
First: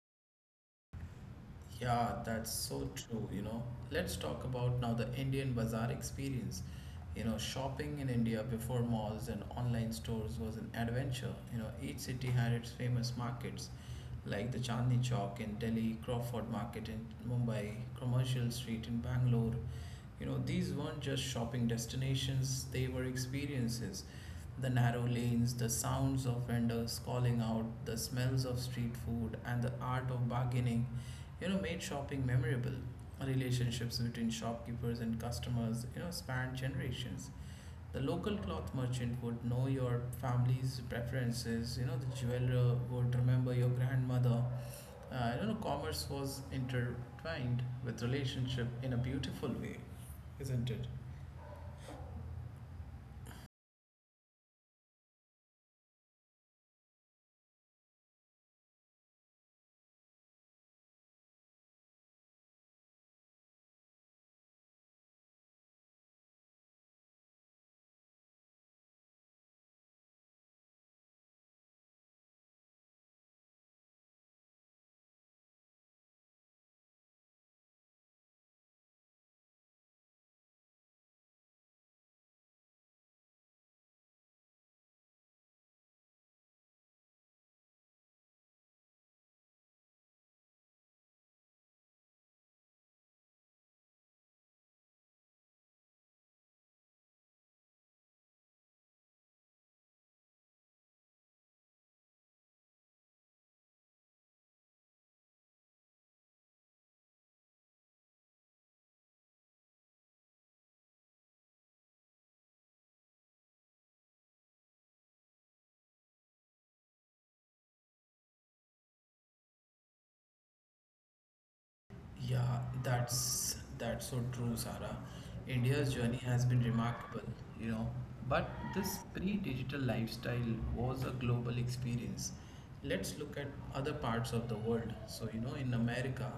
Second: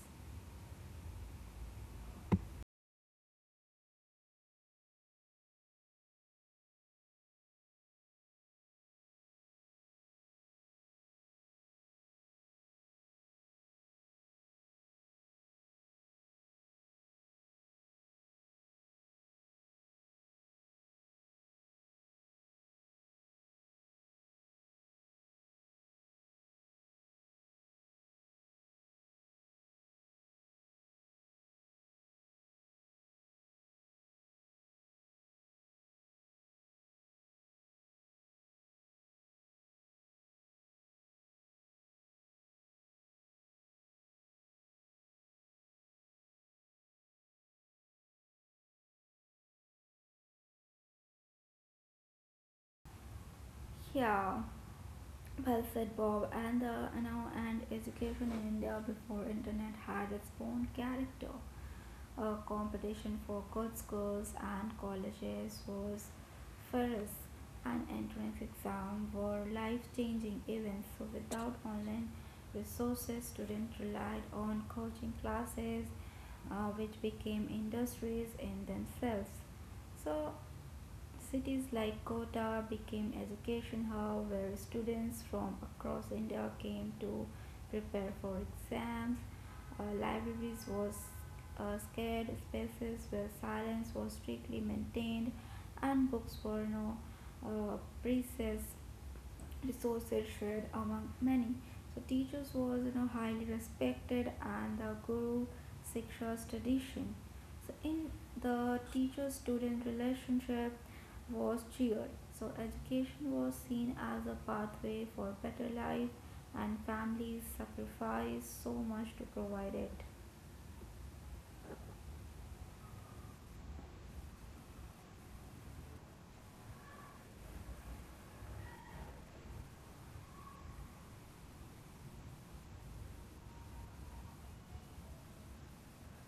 Yeah, that's so true, you know. Let's talk about now the Indian bazaar experience. You know, shopping in India before malls and online stores was an adventure. You know, each city had its famous markets, like the Chandni Chowk in Delhi, Crawford Market in Mumbai, Commercial Street in Bangalore. You know, these weren't just shopping destinations, they were experiences. The narrow lanes, the sounds of vendors calling out, the smells of street food, and the art of bargaining, you know, made shopping memorable. Relationships between shopkeepers and customers, you know, spanned generations. The local cloth merchant would know your family's preferences. You know, the jeweler would remember your grandmother. Uh, you know, commerce was intertwined with relationship in a beautiful way, isn't it?
Yeah, well said, Bob. And the you know and education in India before internet had its own character. A competition for good schools and colleges was ferocious, and entrance exam were life-changing events. So without online resources, students relied on coaching classes, uh, which became industries in themselves. So cities like Kota became education hub where students from across India came to prepare for exams. Uh, libraries was uh, scared spaces where silence was strictly maintained, and books were no uh, precessed resources shared among many. So teachers was you know highly respected and the Guru Shiksha's tradition. So in the teacher-student relationship was cheered. So education was seen as a pathway for better life, and families sacrificed so much to provide it.
Yeah, that's that's so true, Sarah. India's journey has been remarkable, you know. But this pre-digital lifestyle was a global experience. Let's look at other parts of the world. So, you know, in America,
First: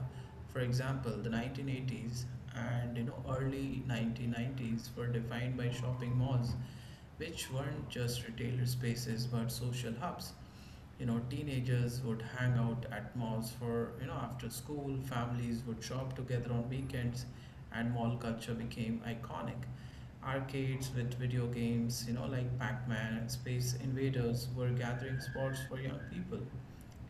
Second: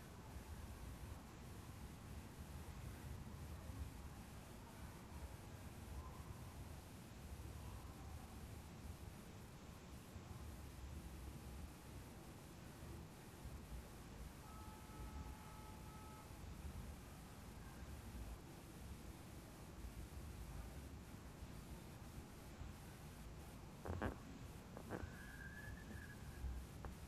for example, the nineteen eighties and you know early nineteen nineties were defined by shopping malls, which weren't just retailer spaces but social hubs. You know teenagers would hang out at malls for you know after school. Families would shop together on weekends, and mall culture became iconic. Arcades with video games, you know like Pac-Man and Space Invaders, were gathering spots for young people.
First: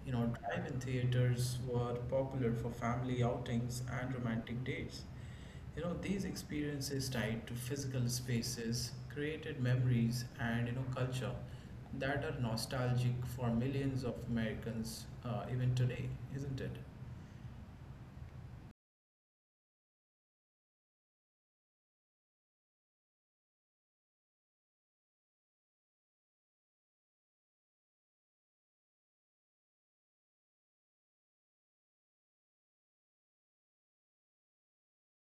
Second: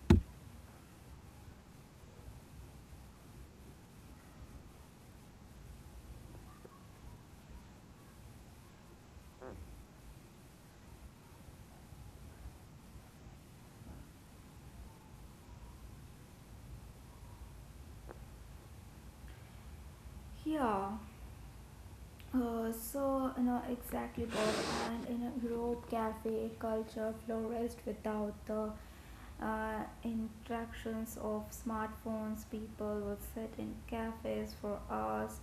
You know drive-in theaters were popular for family outings and romantic dates. You know, these experiences tied to physical spaces created memories and, you know, culture that are nostalgic for millions of Americans, uh, even today, isn't it?
Yeah. Uh, so, you know, exactly, Bob. And in Europe, cafe culture flourished without the uh, interactions of smartphones. People would sit in cafes for hours,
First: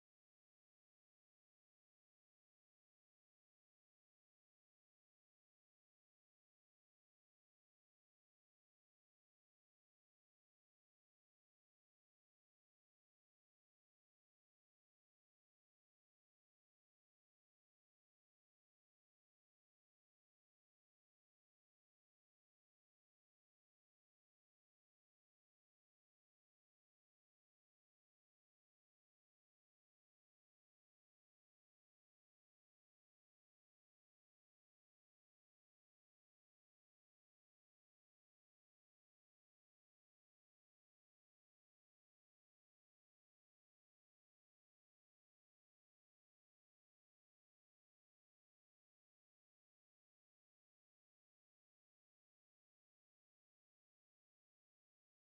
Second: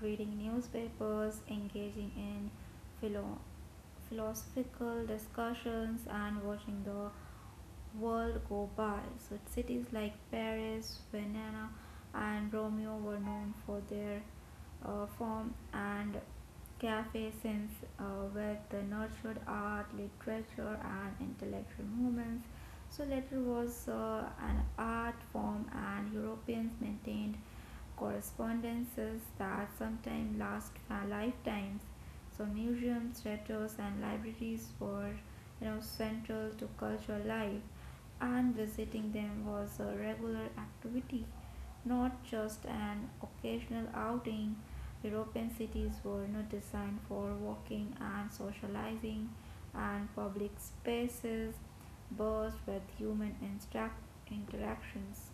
reading newspapers, engaging in philo- philosophical discussions, and watching the world go by. So cities like Paris, Vienna, and Romeo were known for their uh, form and cafe since uh, where they nurtured art, literature, and intellectual movements. So letter was uh, an art form, and Europeans maintained correspondences that sometimes last lifetimes. So museums, theaters, and libraries were you know, central to cultural life, and visiting them was a regular activity, not just an occasional outing. European cities were not designed for walking and socializing, and public spaces buzzed with human interact interactions.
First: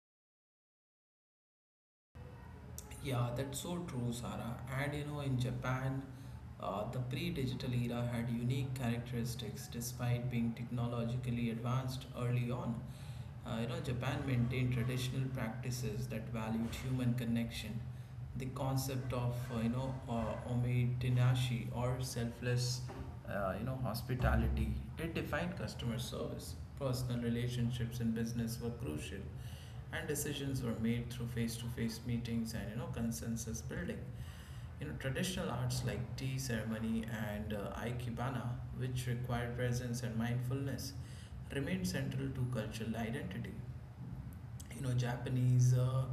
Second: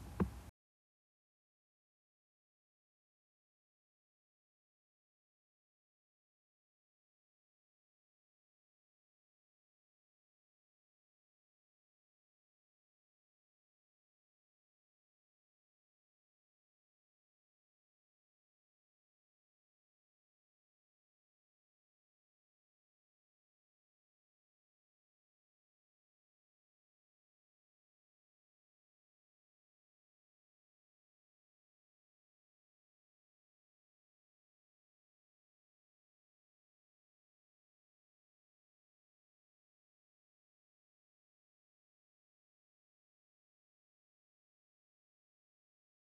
Yeah, that's so true, Sarah. And you know, in Japan, uh, the pre-digital era had unique characteristics despite being technologically advanced early on. Uh, you know, Japan maintained traditional practices that valued human connection. The concept of uh, you know uh, ometenashi, or selfless uh, you know hospitality, it defined customer service. Personal relationships in business were crucial, and decisions were made through face-to-face meetings and you know consensus building. You know traditional arts like tea ceremony and uh, aikibana, which require presence and mindfulness, remained central to cultural identity. You know japanese uh,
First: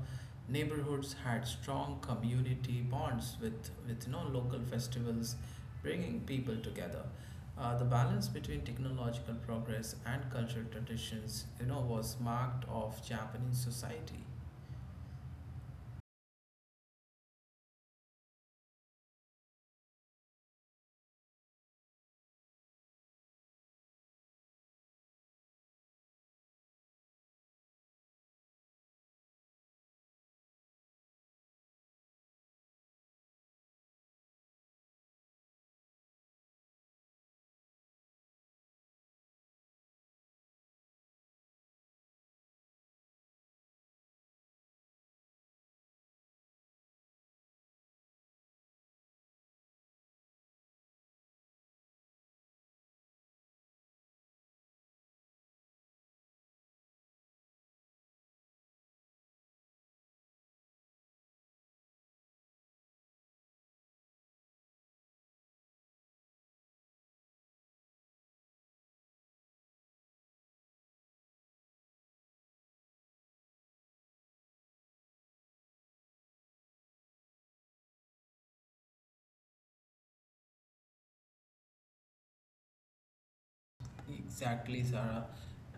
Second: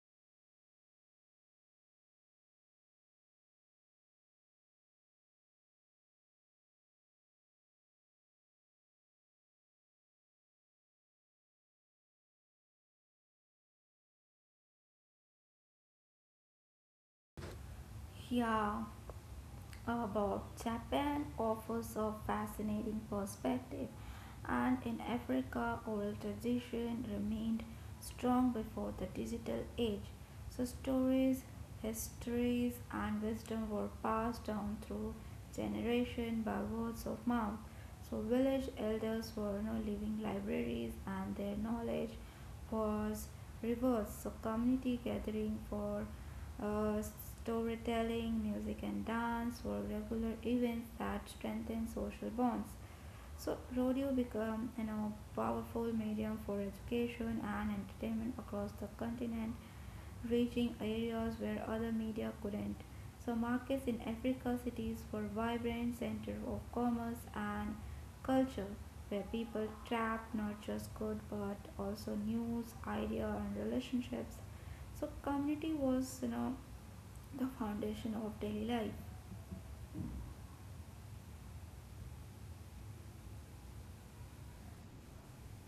neighborhoods had strong community bonds with with you know local festivals bringing people together. Uh, the balance between technological progress and cultural traditions you know was marked of Japanese society.
Yeah. About Japan offers a fascinating perspective, and in Africa, oral tradition remained strong before the digital age. So stories, histories, and wisdom were passed down through generation by words of mouth. So village elders were now living libraries, and their knowledge was reversed. So community gathering for uh, storytelling, music, and dance were regular events that strengthened social bonds. So rodeo became, you know, a powerful medium for education and entertainment across the continent, reaching areas where other media couldn't. So markets in Africa cities were vibrant center of commerce and culture, where people trapped not just good but also news, idea, and relationships. So community was, you know the foundation of daily life.
Exactly, Sarah.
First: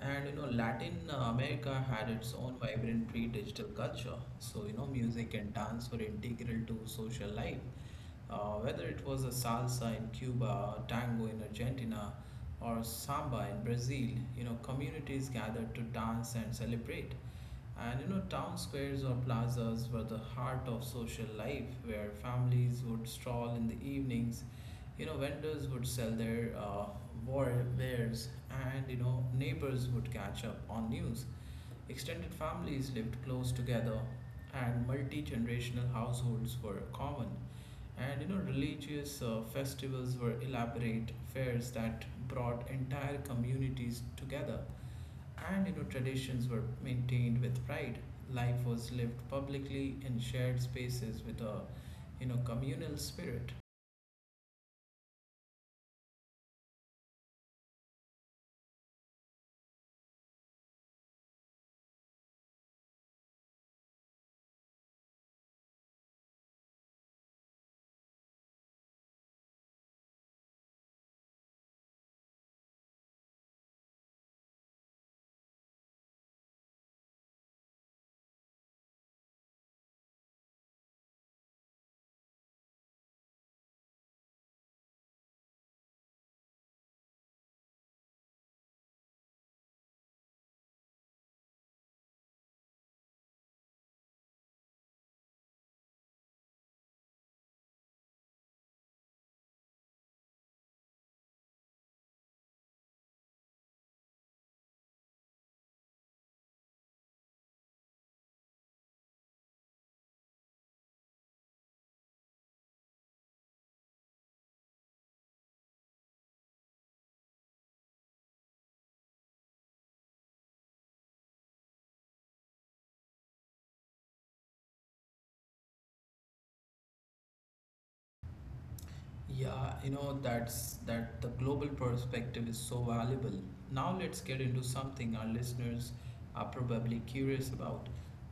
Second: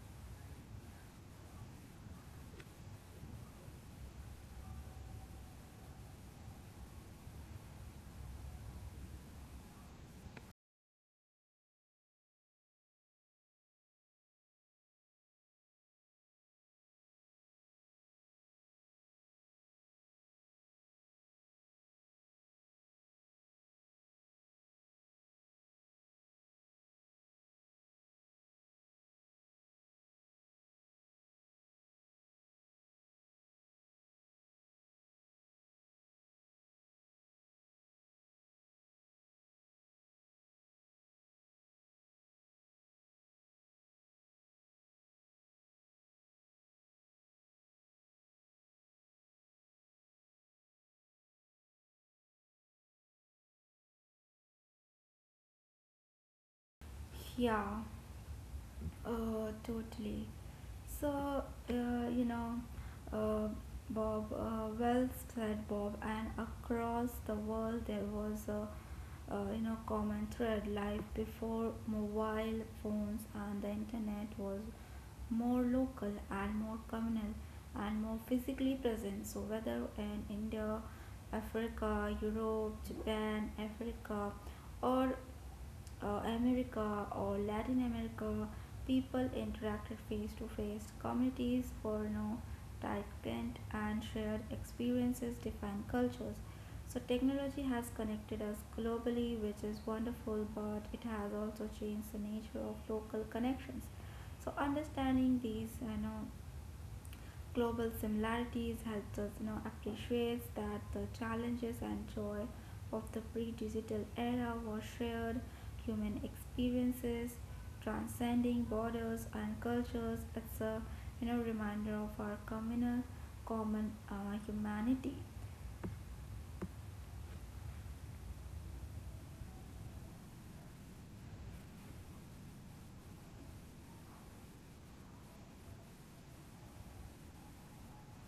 And you know, Latin uh, America had its own vibrant pre-digital culture. So, you know, music and dance were integral to social life. Uh, whether it was a salsa in Cuba, tango in Argentina, or samba in Brazil, you know, communities gathered to dance and celebrate. And you know, town squares or plazas were the heart of social life where families would stroll in the evenings. You know, vendors would sell their uh, war wares, and you know, neighbors would catch up on news. Extended families lived close together, and multi generational households were common. And you know, religious uh, festivals were elaborate fairs that brought entire communities together, and you know traditions were maintained with pride. Life was lived publicly in shared spaces with a you know communal spirit.
Yeah, uh, totally. So, uh, you know, uh, Bob, uh, well said, Bob. And across the world, there was a uh, you know common thread. Life before mobile phones and the internet was more local and more communal and more physically present. So whether in India, Africa, Europe, Japan, Africa, or uh, America or Latin America, people interacted face to face. Communities were no tight-knit and shared experiences define cultures. So technology has connected us globally, which is wonderful, but it has also changed the nature of local connections. So understanding these, you know, global similarities helps us you know appreciate that the challenges and joy of the pre-digital era were shared human experiences transcending borders and cultures. It's a you know reminder of our communal common uh, humanity.
Yeah, you know, that's that the global perspective is so valuable. Now let's get into something our listeners are probably curious about,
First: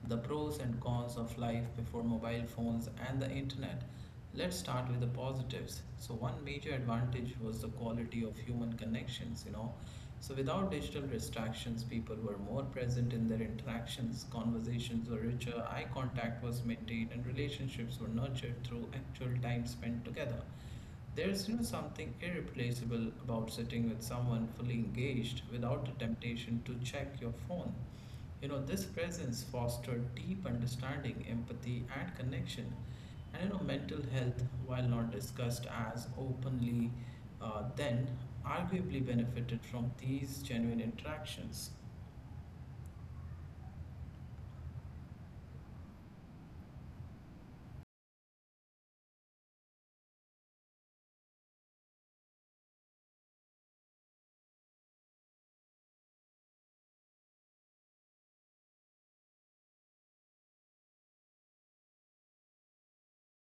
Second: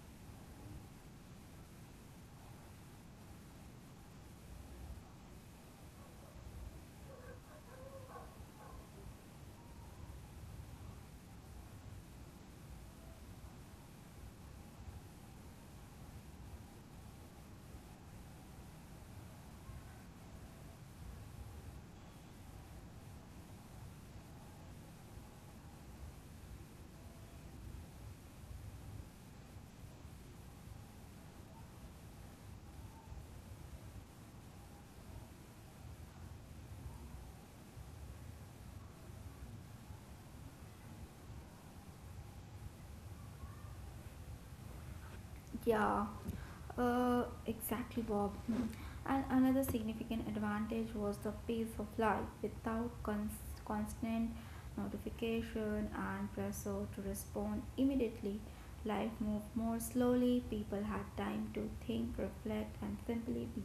the pros and cons of life before mobile phones and the internet. Let's start with the positives. So one major advantage was the quality of human connections, you know. So without digital distractions, people were more present in their interactions, conversations were richer, eye contact was maintained, and relationships were nurtured through actual time spent together. There's you know something irreplaceable about sitting with someone fully engaged without the temptation to check your phone. You know, this presence fosters deep understanding, empathy, and connection. And you know, mental health, while not discussed as openly, uh, then arguably benefited from these genuine interactions.
Yeah, uh, exactly, Bob. Hmm. And another significant advantage was the pace of life without cons- constant notification and pressure to respond immediately. Life moved more slowly, people had time to think, reflect, and simply be.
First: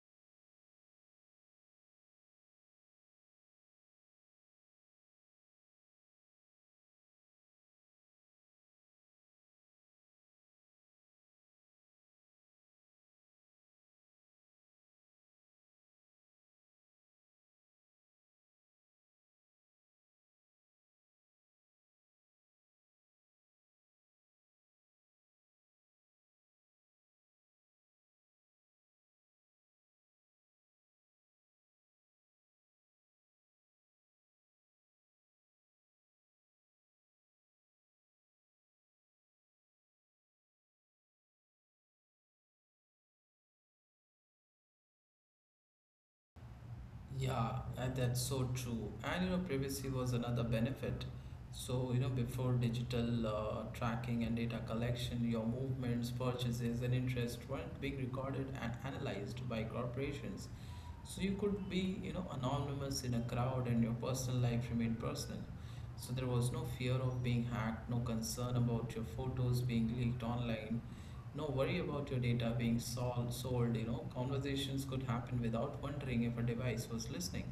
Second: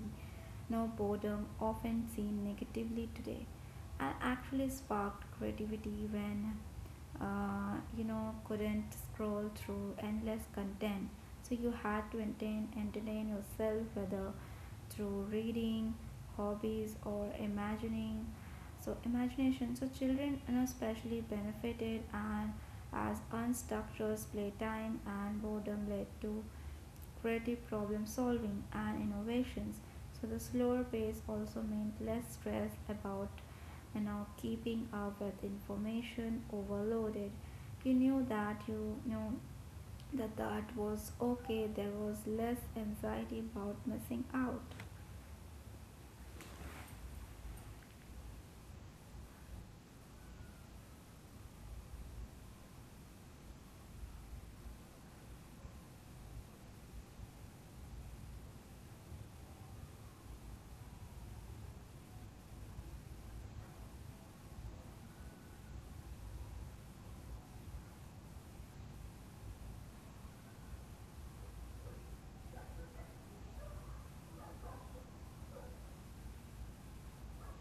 No boredom, often seen negatively today. I actually sparked creativity when uh, you know couldn't scroll through endless content. So you had to entertain, entertain yourself whether through reading, hobbies, or imagining. So imagination. So children, you know, especially benefited and as unstructured playtime and boredom led to creative problem solving and innovations. So the slower pace also meant less stress about and of keeping up with information overloaded you knew that you knew that that was okay. There was less anxiety about missing out.
Yeah, and that's so true. And you know, privacy was another benefit. So, you know, before digital uh, tracking and data collection, your movements, purchases, and interests weren't being recorded and analyzed by corporations. So you could be, you know, anonymous in a crowd, and your personal life remained personal. So there was no fear of being hacked, no concern about your photos being leaked online, no worry about your data being sold, sold, you know, conversations could happen without wondering if a device was listening.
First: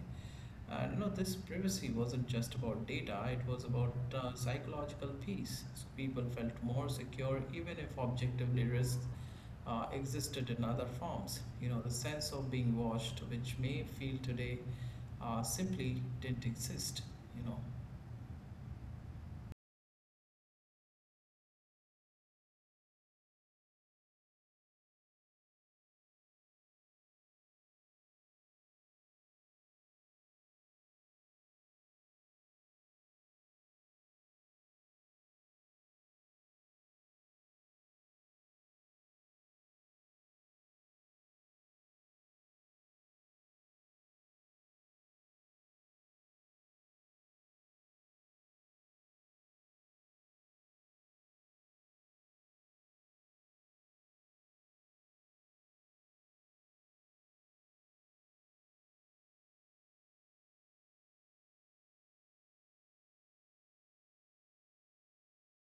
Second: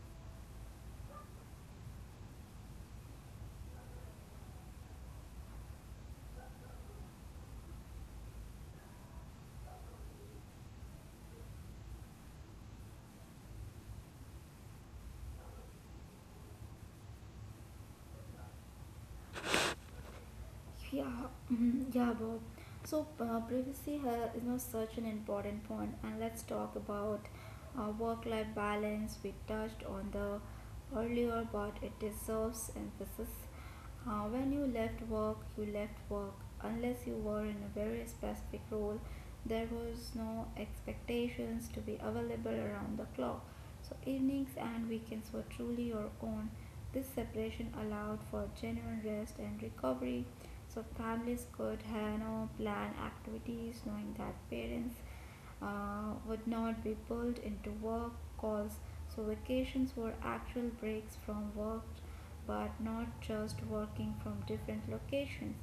I do know, this privacy wasn't just about data, it was about uh, psychological peace. So people felt more secure even if objectively risks uh, existed in other forms. You know, the sense of being watched, which may feel today, uh, simply didn't exist, you know.
Yeah, mhm, yeah, Bob. So uh, privacy ha- you know, such an important point, and let's talk about uh, work-life balance. We touched on the earlier, but it deserves emphasis. Uh, when you left work, you left work. Unless you were in a very specific role, there was no expectations to be available around the clock. So evenings and weekends were truly your own. This separation allowed for genuine rest and recovery. So families could, you know, plan activities knowing that parents uh, would not be pulled into work calls. So vacations were actual breaks from work but not just working from different locations.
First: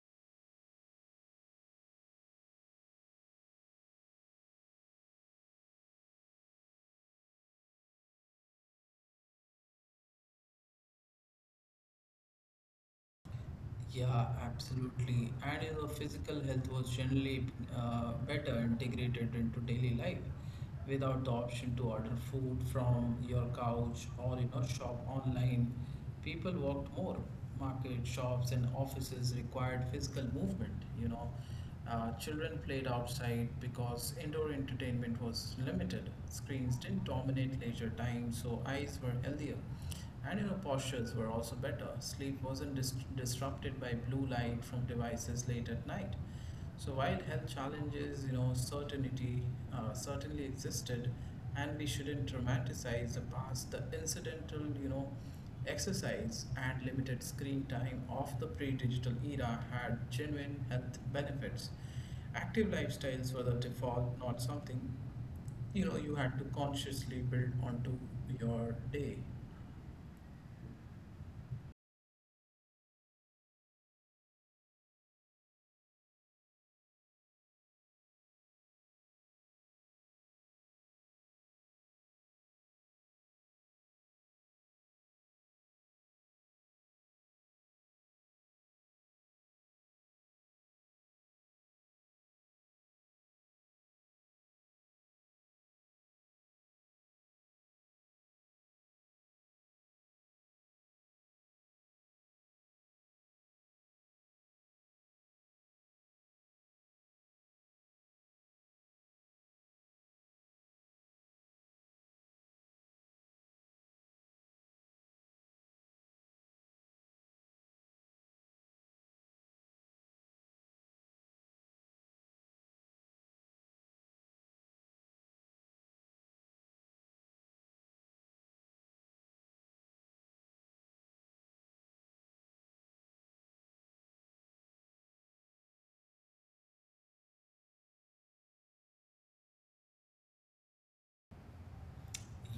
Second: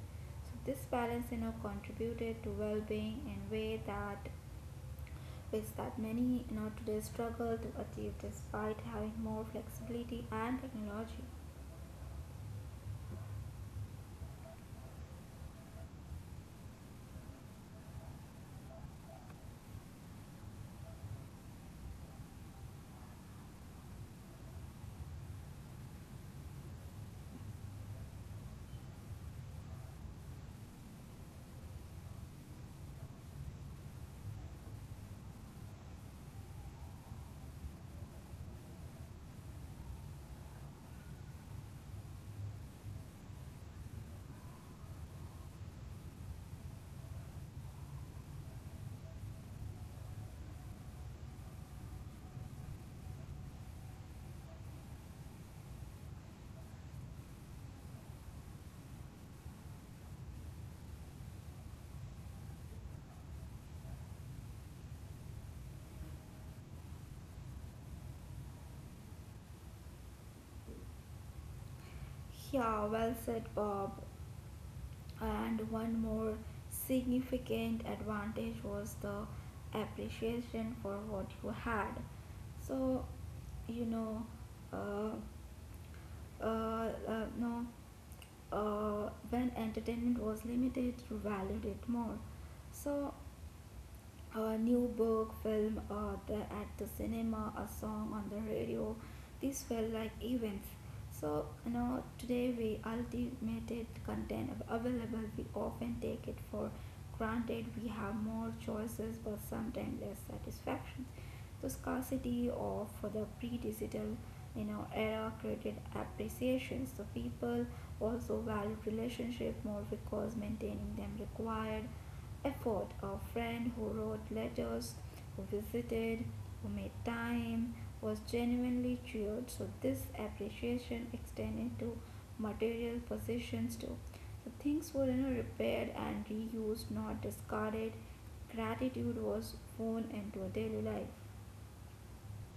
So this balance, you know contributed to well-being in a way that is that many now today struggle to achieve despite having more flexibility and technology.
Yeah, absolutely. And you know, physical health was generally uh, better integrated into daily life without the option to order food from your couch or you know shop online. People walked more. Market shops and offices required physical movement. You know, uh, children played outside because indoor entertainment was limited. Screens didn't dominate leisure time, so eyes were healthier. And you know, postures were also better. Sleep wasn't dis- disrupted by blue light from devices late at night. So while health challenges, you know, certainty uh, certainly existed, and we shouldn't dramatize the past, the incidental, you know, exercise and limited screen time of the pre-digital era had genuine health benefits. Active lifestyles were the default, not something, you know, you had to consciously build onto your day.
Yeah, well said, Bob. And one more significant advantage was the appreciation for what you had. So, you know, uh, uh, uh, no, uh, When entertainment was limited, you valued it more. So a new book, film, or the, at the cinema, a song on the radio. These felt like events. So you know, today we ultimated content available. We often take it for granted. We have more choices, but sometimes less satisfaction. The scarcity of the pre-digital, you know, era created appreciations. The people also value relationship more because maintaining them required effort, a friend who wrote letters, who visited, who made time, was genuinely cheered. So this appreciation extended to material possessions too. So things were, you know, repaired and reused, not discarded. Gratitude was woven into daily life.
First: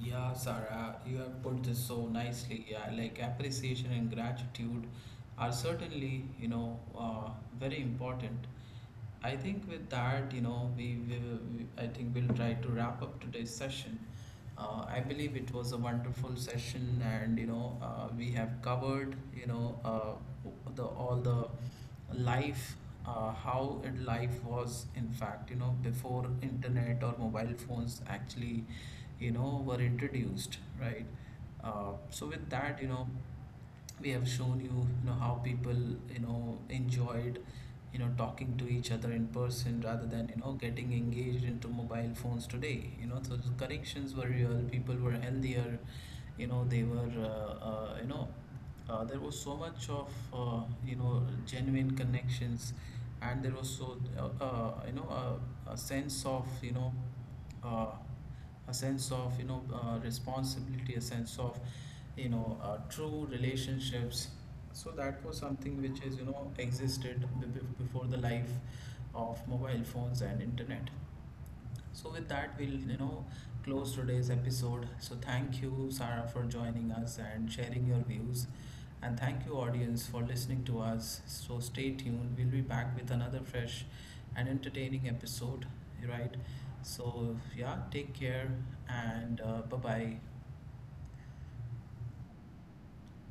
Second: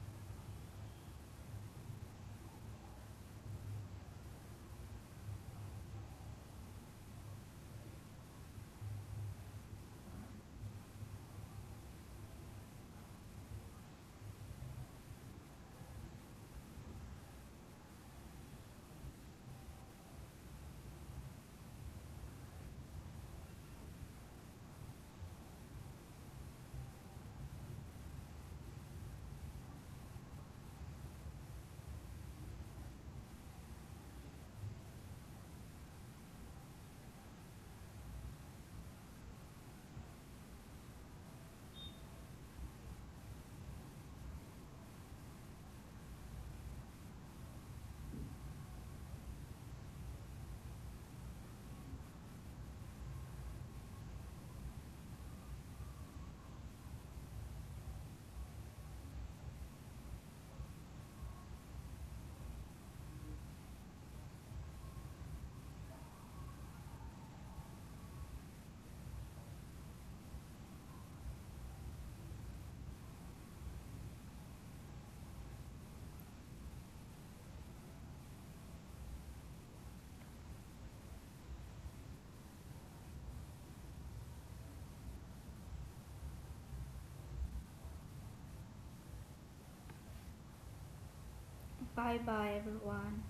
Yeah, Sarah, you have put this so nicely. Yeah, like appreciation and gratitude are certainly, you know, uh, very important. I think with that, you know, we, will we I think we'll try to wrap up today's session. Uh, I believe it was a wonderful session, and you know, uh, we have covered, you know, uh, the all the life. uh, how it- life was, in fact, you know before internet or mobile phones actually you know were introduced, right? Uh, so with that, you know we have shown you you know how people you know enjoyed you know talking to each other in person rather than you know getting engaged into mobile phones today. You know so the connections were real, people were healthier. You know they were uh, uh, you know uh, There was so much of uh, you know genuine connections, and there was so uh, uh, you know a, a sense of you know uh, a sense of you know uh, responsibility, a sense of you know uh, true relationships. So that was something which is you know existed be- be- before the life of mobile phones and internet. So with that, we'll you know close today's episode. So thank you, Sarah, for joining us and sharing your views, and thank you, audience, for listening to us. So stay tuned. We'll be back with another fresh and entertaining episode. Right. So yeah, take care and uh, bye bye.
Bye bye everyone.